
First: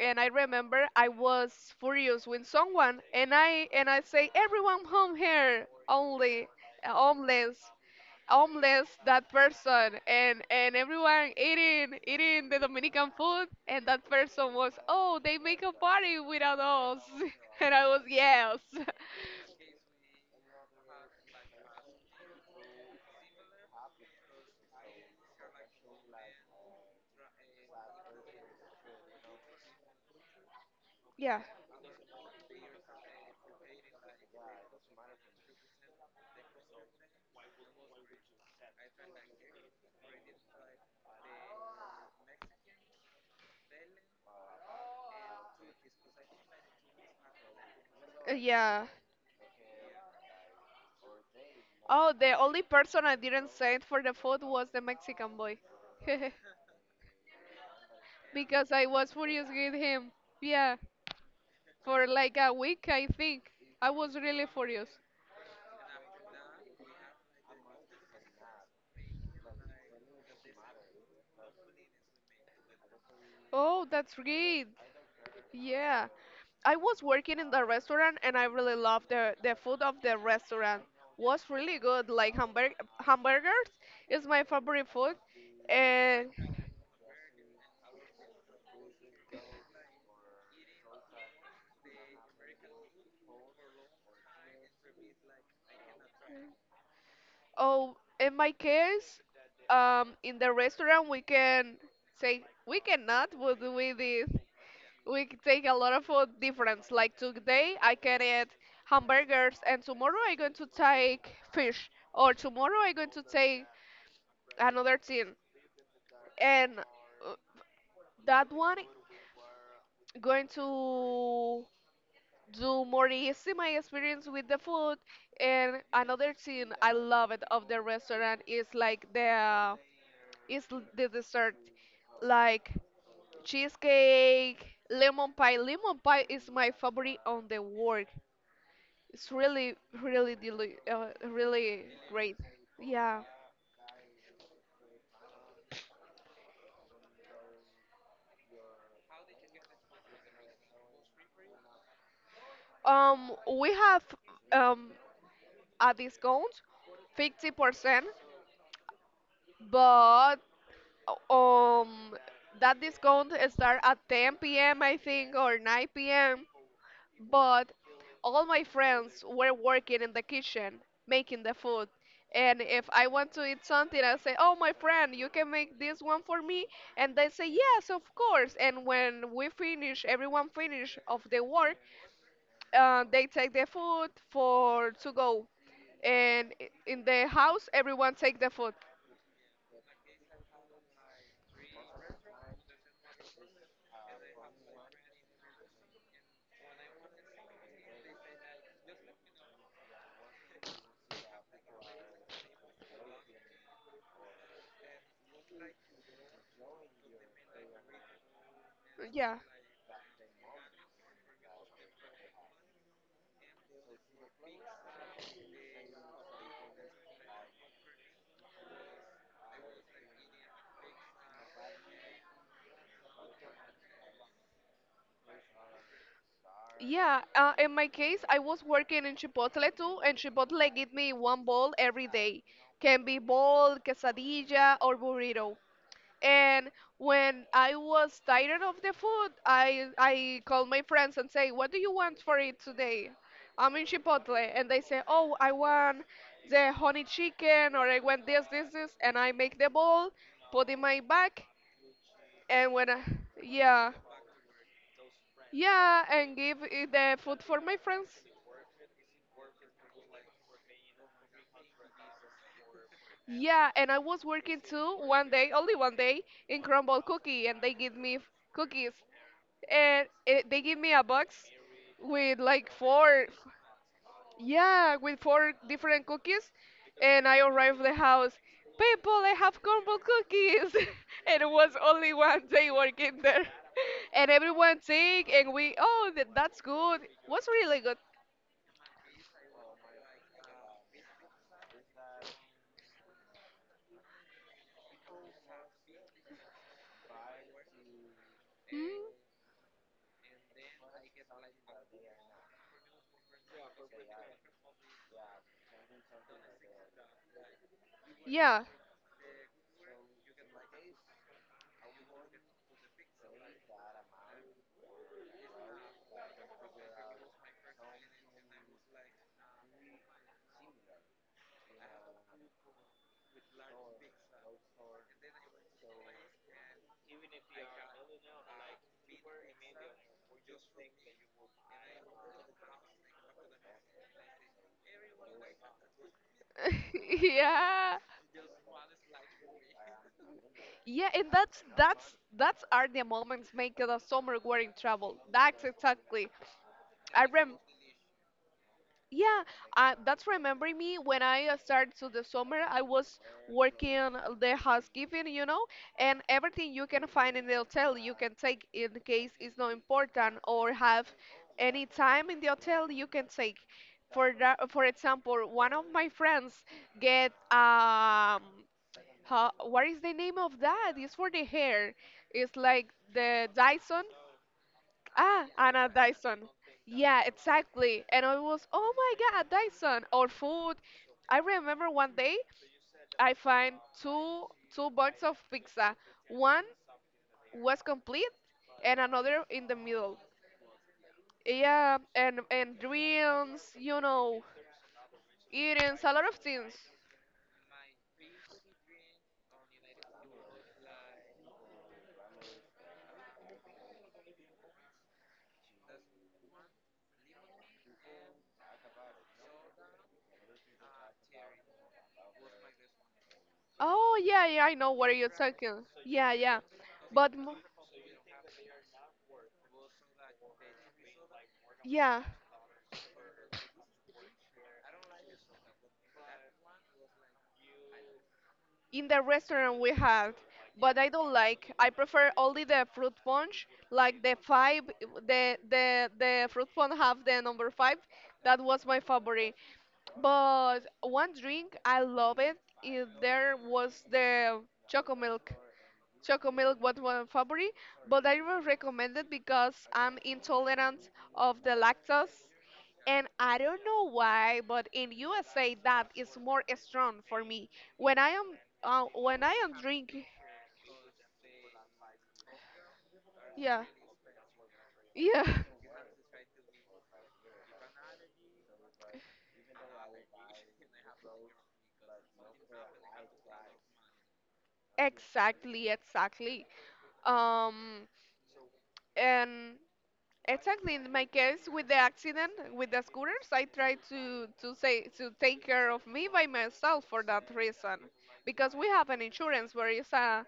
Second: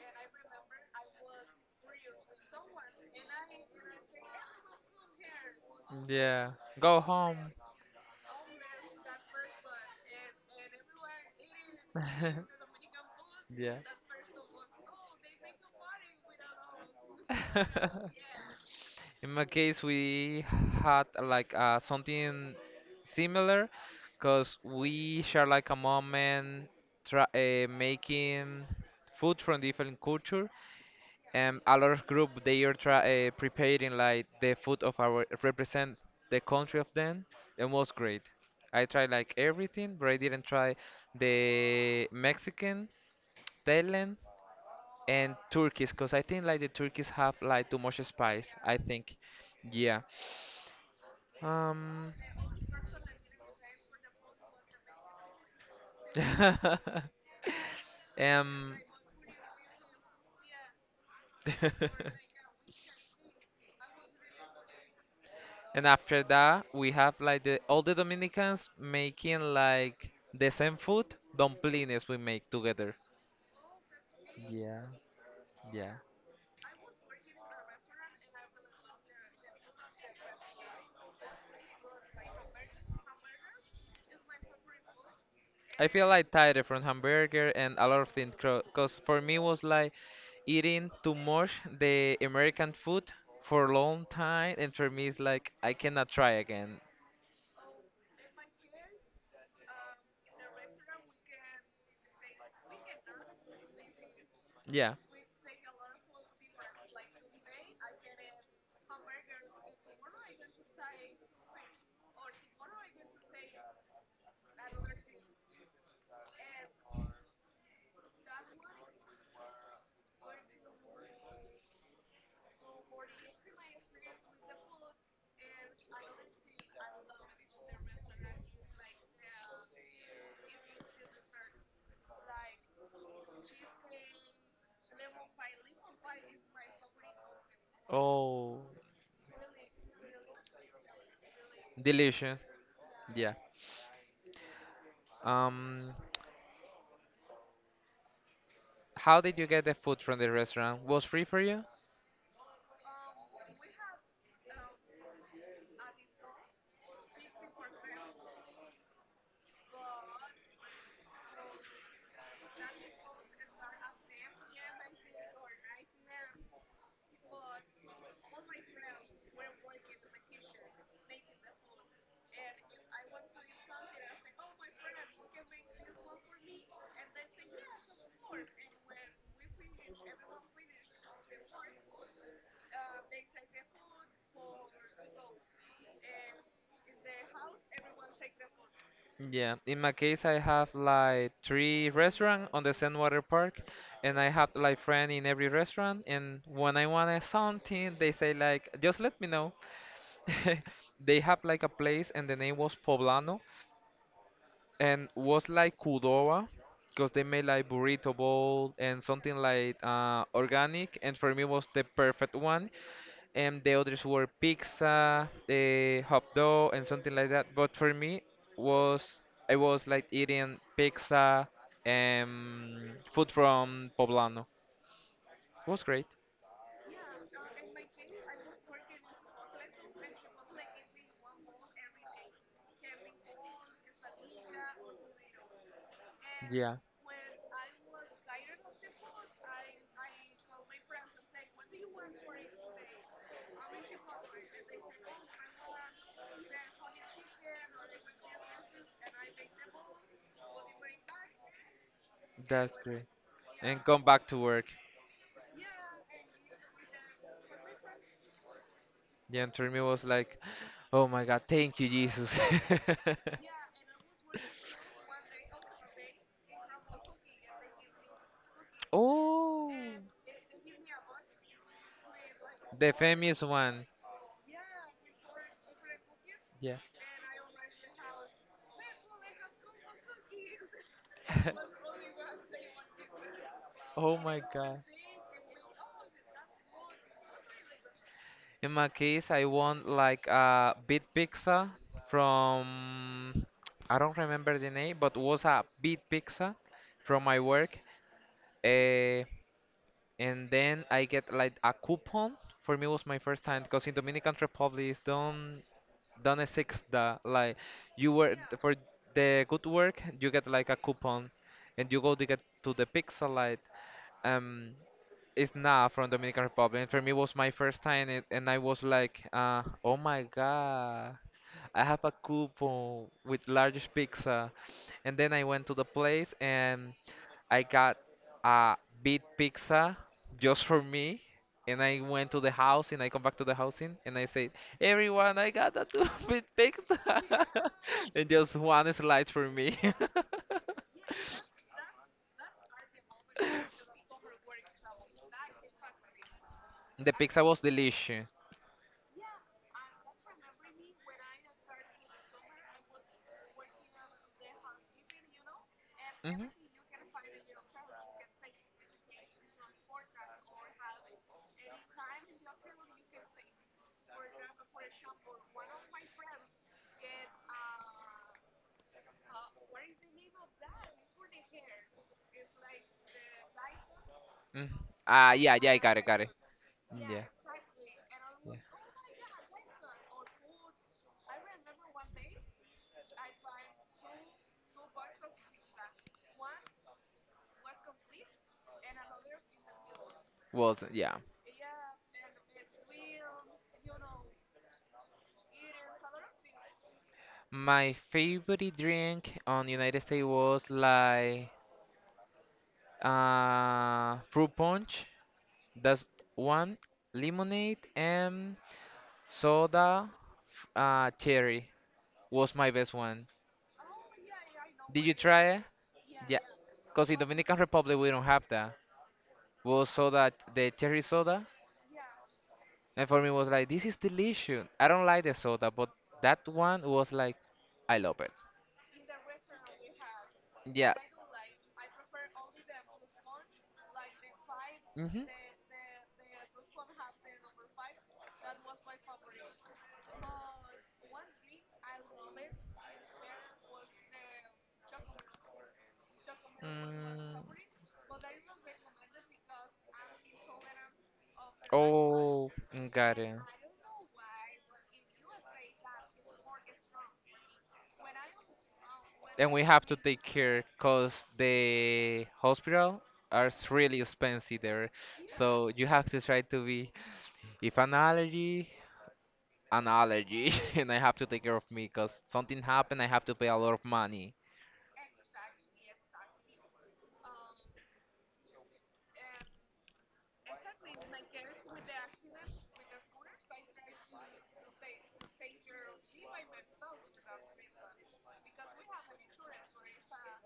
S1: And I remember I was furious with someone, and I say everyone home here only
S2: Yeah.
S1: uh,
S2: Go home.
S1: homeless, homeless that person, and everyone eating eating the Dominican food,
S2: Yeah.
S1: and that person was oh they make a party without us, and I was yes.
S2: In my case, we had like something similar, cause we share like a moment try, making food from different culture.
S1: Yeah.
S2: A lot of group they are try, preparing like the food of our represent the country of them and was great. I tried like everything but I didn't try the Mexican, Thailand and Turkish because I think like the Turkish have like too much
S1: Uh,
S2: spice I
S1: Yeah.
S2: think. Yeah.
S1: Oh,
S2: um
S1: the only person I didn't send for the food was the Mexican boy. Because
S2: um
S1: I was furious with him. Yeah, for like a week, I think. I was really furious.
S2: and after that we have like the all the Dominicans making like the same food, dumplings we make together.
S1: Oh, that's great.
S2: Yeah, yeah.
S1: Yeah. I was working in the restaurant and I really loved the food of the restaurant. Was really good. Like hamburgers is my favorite food.
S2: I feel
S1: And
S2: like tired from hamburger and a lot of things. Cause for me was like eating too much the American food for a long time, and for me it's like I cannot try again.
S1: oh, in my case, in the restaurant we can say we cannot, but we did.
S2: Yeah,
S1: We take a lot of food difference. Like today, I can eat hamburgers, and tomorrow I'm going to take fish, or tomorrow I'm going to take another thing, and that one going to do more easy my experience with the food. And another thing I love it of the restaurant is like the dessert like cheesecake, lemon pie. Lemon pie is my favorite on the world.
S2: oh,
S1: It's really, really, really
S2: delicious.
S1: great. Yeah.
S2: Yeah. Um, how did you get the food from the restaurant? Was free for you?
S1: Um, we have um a discount, 50%, but um that discount start at ten p.m. I think or nine p.m. But all my friends were working in the kitchen making the food, and if I want to eat something I say, oh my friend, you can make this one for me, and they say yes, of course. And when we finish, everyone finish of the work, they take the food for to go, and in the house everyone take the food,
S2: Yeah, in my case, I have like three restaurants on the Sandwater Park, and I have like friend in every restaurant. And when I want something, they say like, just let me know. They have like a place, and the name was Poblano, and was like Kudowa, because they made like burrito bowl and
S1: yeah.
S2: something like organic. And for me, was the perfect one, and the others were pizza, hot dog, and something like that. But for me, was I was like eating pizza and food from Poblano. It was great.
S1: Yeah, in my case, I was working in Chipotle too, and Chipotle give me one bowl every day. Can be bowl, quesadilla, or burrito. And
S2: Yeah,
S1: when I was tired of the food, I call my friends and say, "What do you want for it today? I'm in Chipotle," and they say, "Oh, I want the honey chicken, or I want this, this, this," and I make the bowl, put in my bag, and
S2: that's
S1: when I,
S2: great. And
S1: yeah,
S2: come back to work.
S1: yeah, and give it the food for my friends.
S2: Yeah, and for me was like, oh my God, thank you, Jesus.
S1: Yeah, and I was working too one day, only one day, in Crumble Cookie, and they give me cookies,
S2: Oh,
S1: and it, they give me a box with like
S2: the
S1: four,
S2: famous one.
S1: yeah, with four different cookies,
S2: Yeah.
S1: and I arrived the house. People, I have Crumble Cookies, and it was only one day working there,
S2: Oh
S1: and
S2: my
S1: everyone
S2: god.
S1: take, and we, oh, that, that's good. Was really good.
S2: In my case, I want like a big pizza from I don't remember the name, but was a big pizza from my work.
S1: Hmm?
S2: Uh, and then I get like a coupon. For me, was my first time because in Dominican Republic don't exist that like you were
S1: Yeah,
S2: for the good work you get like a coupon, and you go to get to the pizza light. Um, It's not from Dominican Republic. For me, it was my first time, and, I was like, "Oh my God, I have a coupon with largest pizza." And then I went to the place and I got a big pizza just for me. And I went to the house and I come back to the housing and I said, "Everyone, I got a two big pizza,"
S1: yeah.
S2: and just one slice for me.
S1: Yeah, and that's are the moments make the summer wearing travel. That's exactly.
S2: The
S1: I
S2: pizza
S1: rem
S2: was delicious.
S1: yeah, that's remembering me when I started to the summer. I was working the housekeeping, you know, and
S2: Hmm.
S1: everything you can find in the hotel you can take in case it's not important or have any time in the hotel you can take. For that, for example, one of my friends get how, what is the name of that? It's for the hair. It's like the Dyson.
S2: Mm.
S1: Ah,
S2: Yeah, yeah, I
S1: Anna
S2: got it, got it.
S1: Dyson.
S2: Mm,
S1: Yeah,
S2: yeah,
S1: exactly. And I
S2: yeah.
S1: was, oh my God, Dyson or food. I remember one day I find two two boxes of pizza. One was complete and another in the middle.
S2: Well, yeah.
S1: Yeah, and drinks, you know, eatings, a lot of things.
S2: My favorite drink on the United States was like fruit punch. That's one lemonade and soda. Cherry was my best one.
S1: Oh yeah, yeah, I know
S2: Did
S1: what
S2: you
S1: you're
S2: try it?
S1: talking. Yeah,
S2: Yeah,
S1: yeah,
S2: because in
S1: but mo-
S2: Dominican Republic we don't have that. Was soda the cherry soda,
S1: yeah.
S2: and for me was like this is delicious. I don't like the soda, but that one was like I love it.
S1: In the restaurant we had,
S2: Yeah.
S1: but I don't like. I prefer only the fruit punch, like the five,
S2: Mm-hmm.
S1: the fruit punch have the number five. That was my favorite. But one drink I love it. If there was the chocolate milk. Choco milk was my
S2: Mm.
S1: favorite, but I will recommend it because I'm intolerant of the lactose.
S2: Oh, mm, got
S1: And
S2: it.
S1: I don't know why, but in USA that is more strong for me. When I am uh, when I
S2: And we
S1: am
S2: have to take
S1: drinking,
S2: care because the hospital
S1: yeah,
S2: really expensive there.
S1: yeah,
S2: So you have to try to be, if an allergy, an allergy. And I have to take care of me because something happened, I have to pay a lot of money.
S1: exactly, exactly. Um, and exactly in my case with the accident with the scooters, I tried to say to take care of me by myself for that reason, because we have an insurance where it's a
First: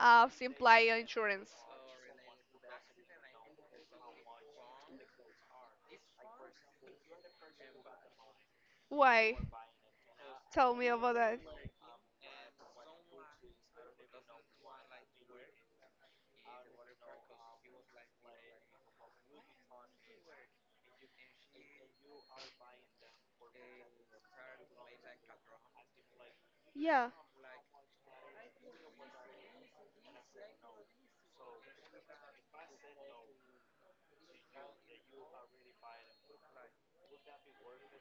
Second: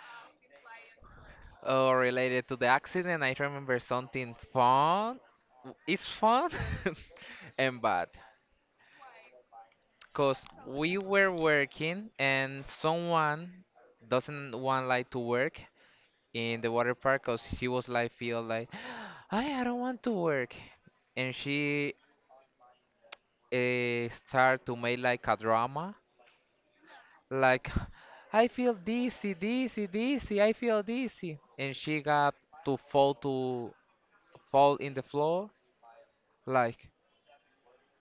S1: of employer insurance.
S2: Oh, related to the accident, I remember something fun. It's fun and bad.
S1: Why?
S2: Because
S1: Tell me
S2: we
S1: about
S2: were
S1: that.
S2: working and someone doesn't want like to work in the water park because she was like feel like I don't want to work and she start to make like a drama
S1: Yeah.
S2: like I feel dizzy, dizzy, dizzy, I feel dizzy and she got to fall in the floor like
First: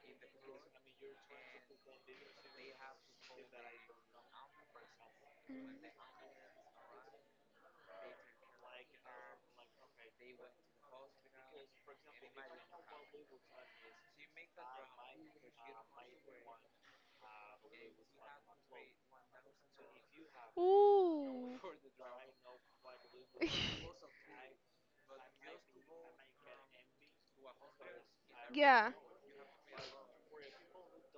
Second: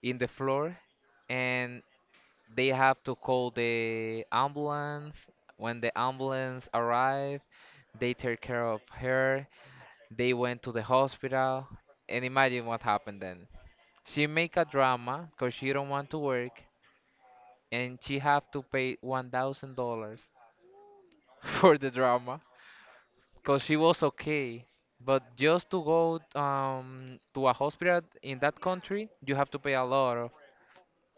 S2: in the floor and they have to call the ambulance. When the ambulance arrived, they take care of her. They went to the hospital. And imagine what happened then. She make a drama because she don't want to work and she have to pay $1,000
S1: Ooh.
S2: for the drama because she was okay. But just to go to a hospital in that
S1: yeah,
S2: country, you have to pay a lot of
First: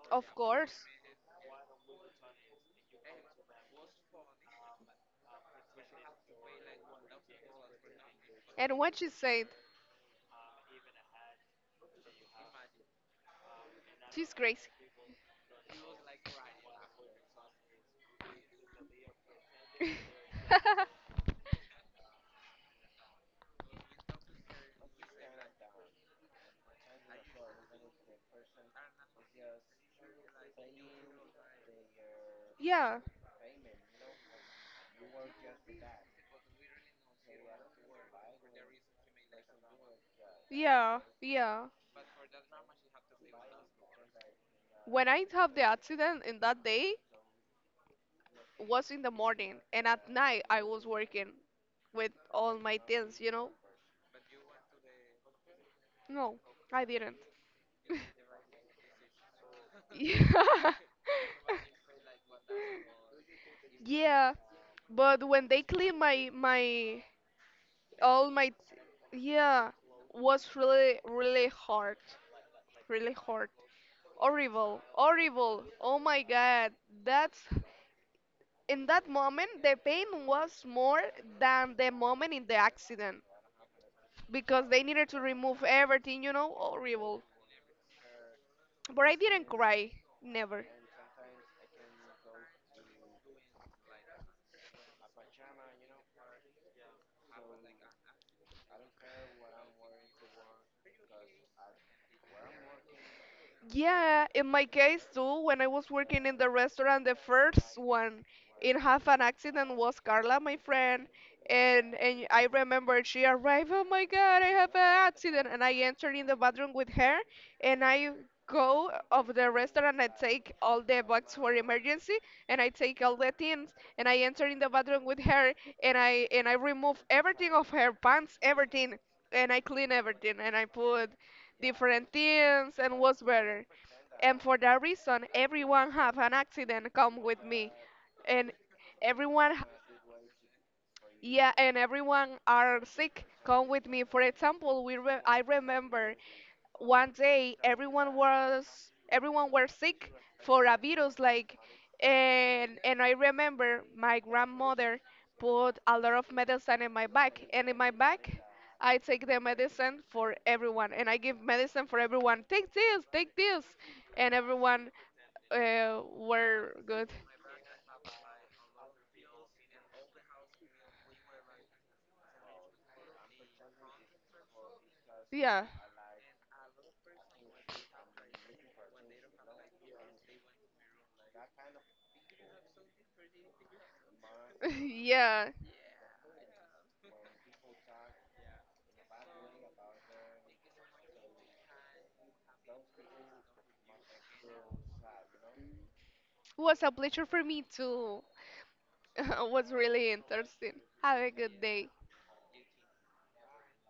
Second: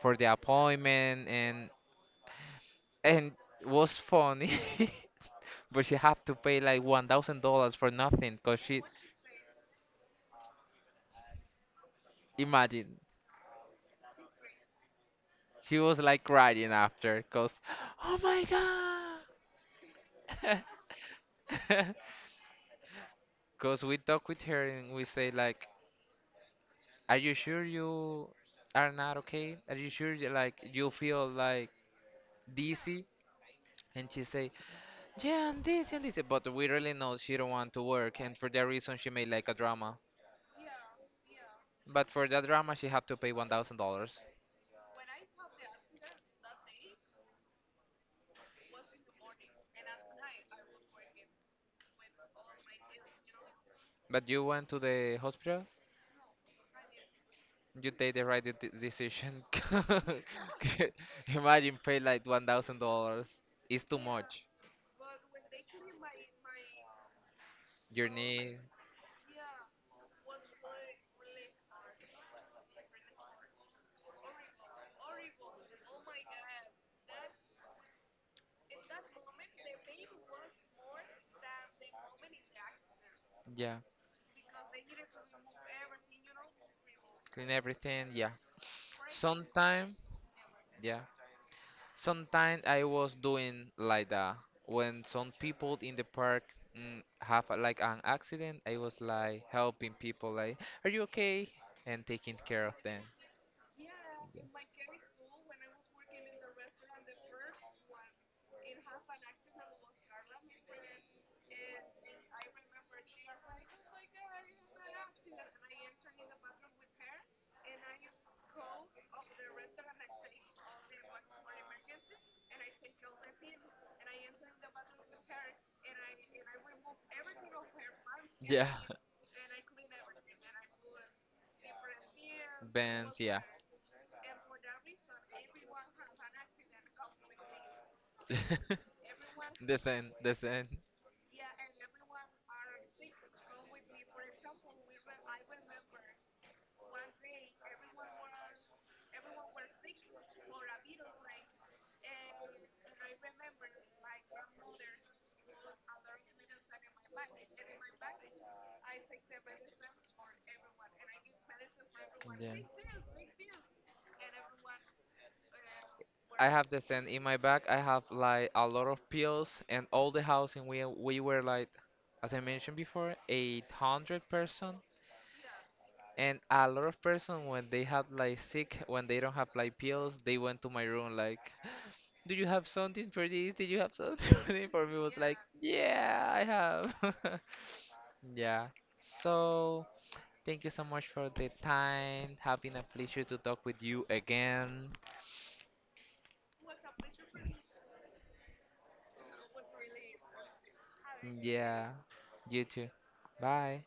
S2: for
S1: of
S2: the
S1: course.
S2: appointment and was funny, but she had to pay like $1,000 for nothing, cause
S1: And
S2: she
S1: what she said,
S2: imagine
S1: she's crazy.
S2: she was like crying after, cause oh my god, cause we talk with her and we say like, are you sure you are not okay? Are you sure you, like you feel like
S1: yeah,
S2: dizzy? And she say, yeah, and this, but we really know she don't want to work, and for that reason she made like a drama.
S1: yeah, yeah.
S2: But for that drama, she had to pay $1,000.
S1: When I have the accident in that day was in the morning, and at night I was working with all my things, you know?
S2: But you went to the hospital?
S1: No, I didn't.
S2: You take the right decision.
S1: yeah.
S2: Imagine pay like $1,000. It's too
S1: Yeah,
S2: much.
S1: but when they clean my
S2: You
S1: all my,
S2: need
S1: yeah, was really really hard, really hard, horrible horrible, oh my god, that's, in that moment the pain was more than the moment in the accident,
S2: yeah,
S1: because they needed to remove everything, you know, horrible,
S2: clean everything, yeah.
S1: but I didn't cry,
S2: Sometime
S1: never.
S2: yeah. Sometimes I was doing like that. When some people in the park have like an accident, I was like helping people like, are you okay? And taking care of them.
S1: Yeah, in my case too, when I was working in the restaurant, the first one in half an accident was Carla, my friend, and I remember she arrived, oh my God, I have an accident, and I entered in the bathroom with her, and I go of the restaurant, I take all the box for emergency, and I take all the things, and I enter in the bathroom with her, and I remove everything of her pants,
S2: Yeah.
S1: everything, and I clean everything, and I put different things, and was
S2: Bands, yeah.
S1: better, and for that reason everyone have an accident come with me, and everyone h-
S2: The same, the same.
S1: yeah, and everyone are sick come with me. For example, I remember one day everyone was everyone were sick for a virus like, and I remember my grandmother put a lot of medicine in my back, and in my back I take the medicine for everyone, and I give medicine for everyone. Take
S2: Yeah.
S1: this, take this. And everyone
S2: I have
S1: were
S2: the
S1: good.
S2: same in my bag. I have like a lot of pills and all the housing. We were like, as I mentioned before, 800 person.
S1: Yeah,
S2: And a lot of person when they have like sick, when they don't have like pills, they went to my room like, do you have something for this? Did you have something for this? For me it was like,
S1: yeah.
S2: yeah, I have. Yeah. So thank you so much for the time. Having a pleasure to talk with you again.
S1: It was a pleasure for me too. It was really interesting. Have a
S2: Mm,
S1: good day.
S2: yeah, you too. Bye.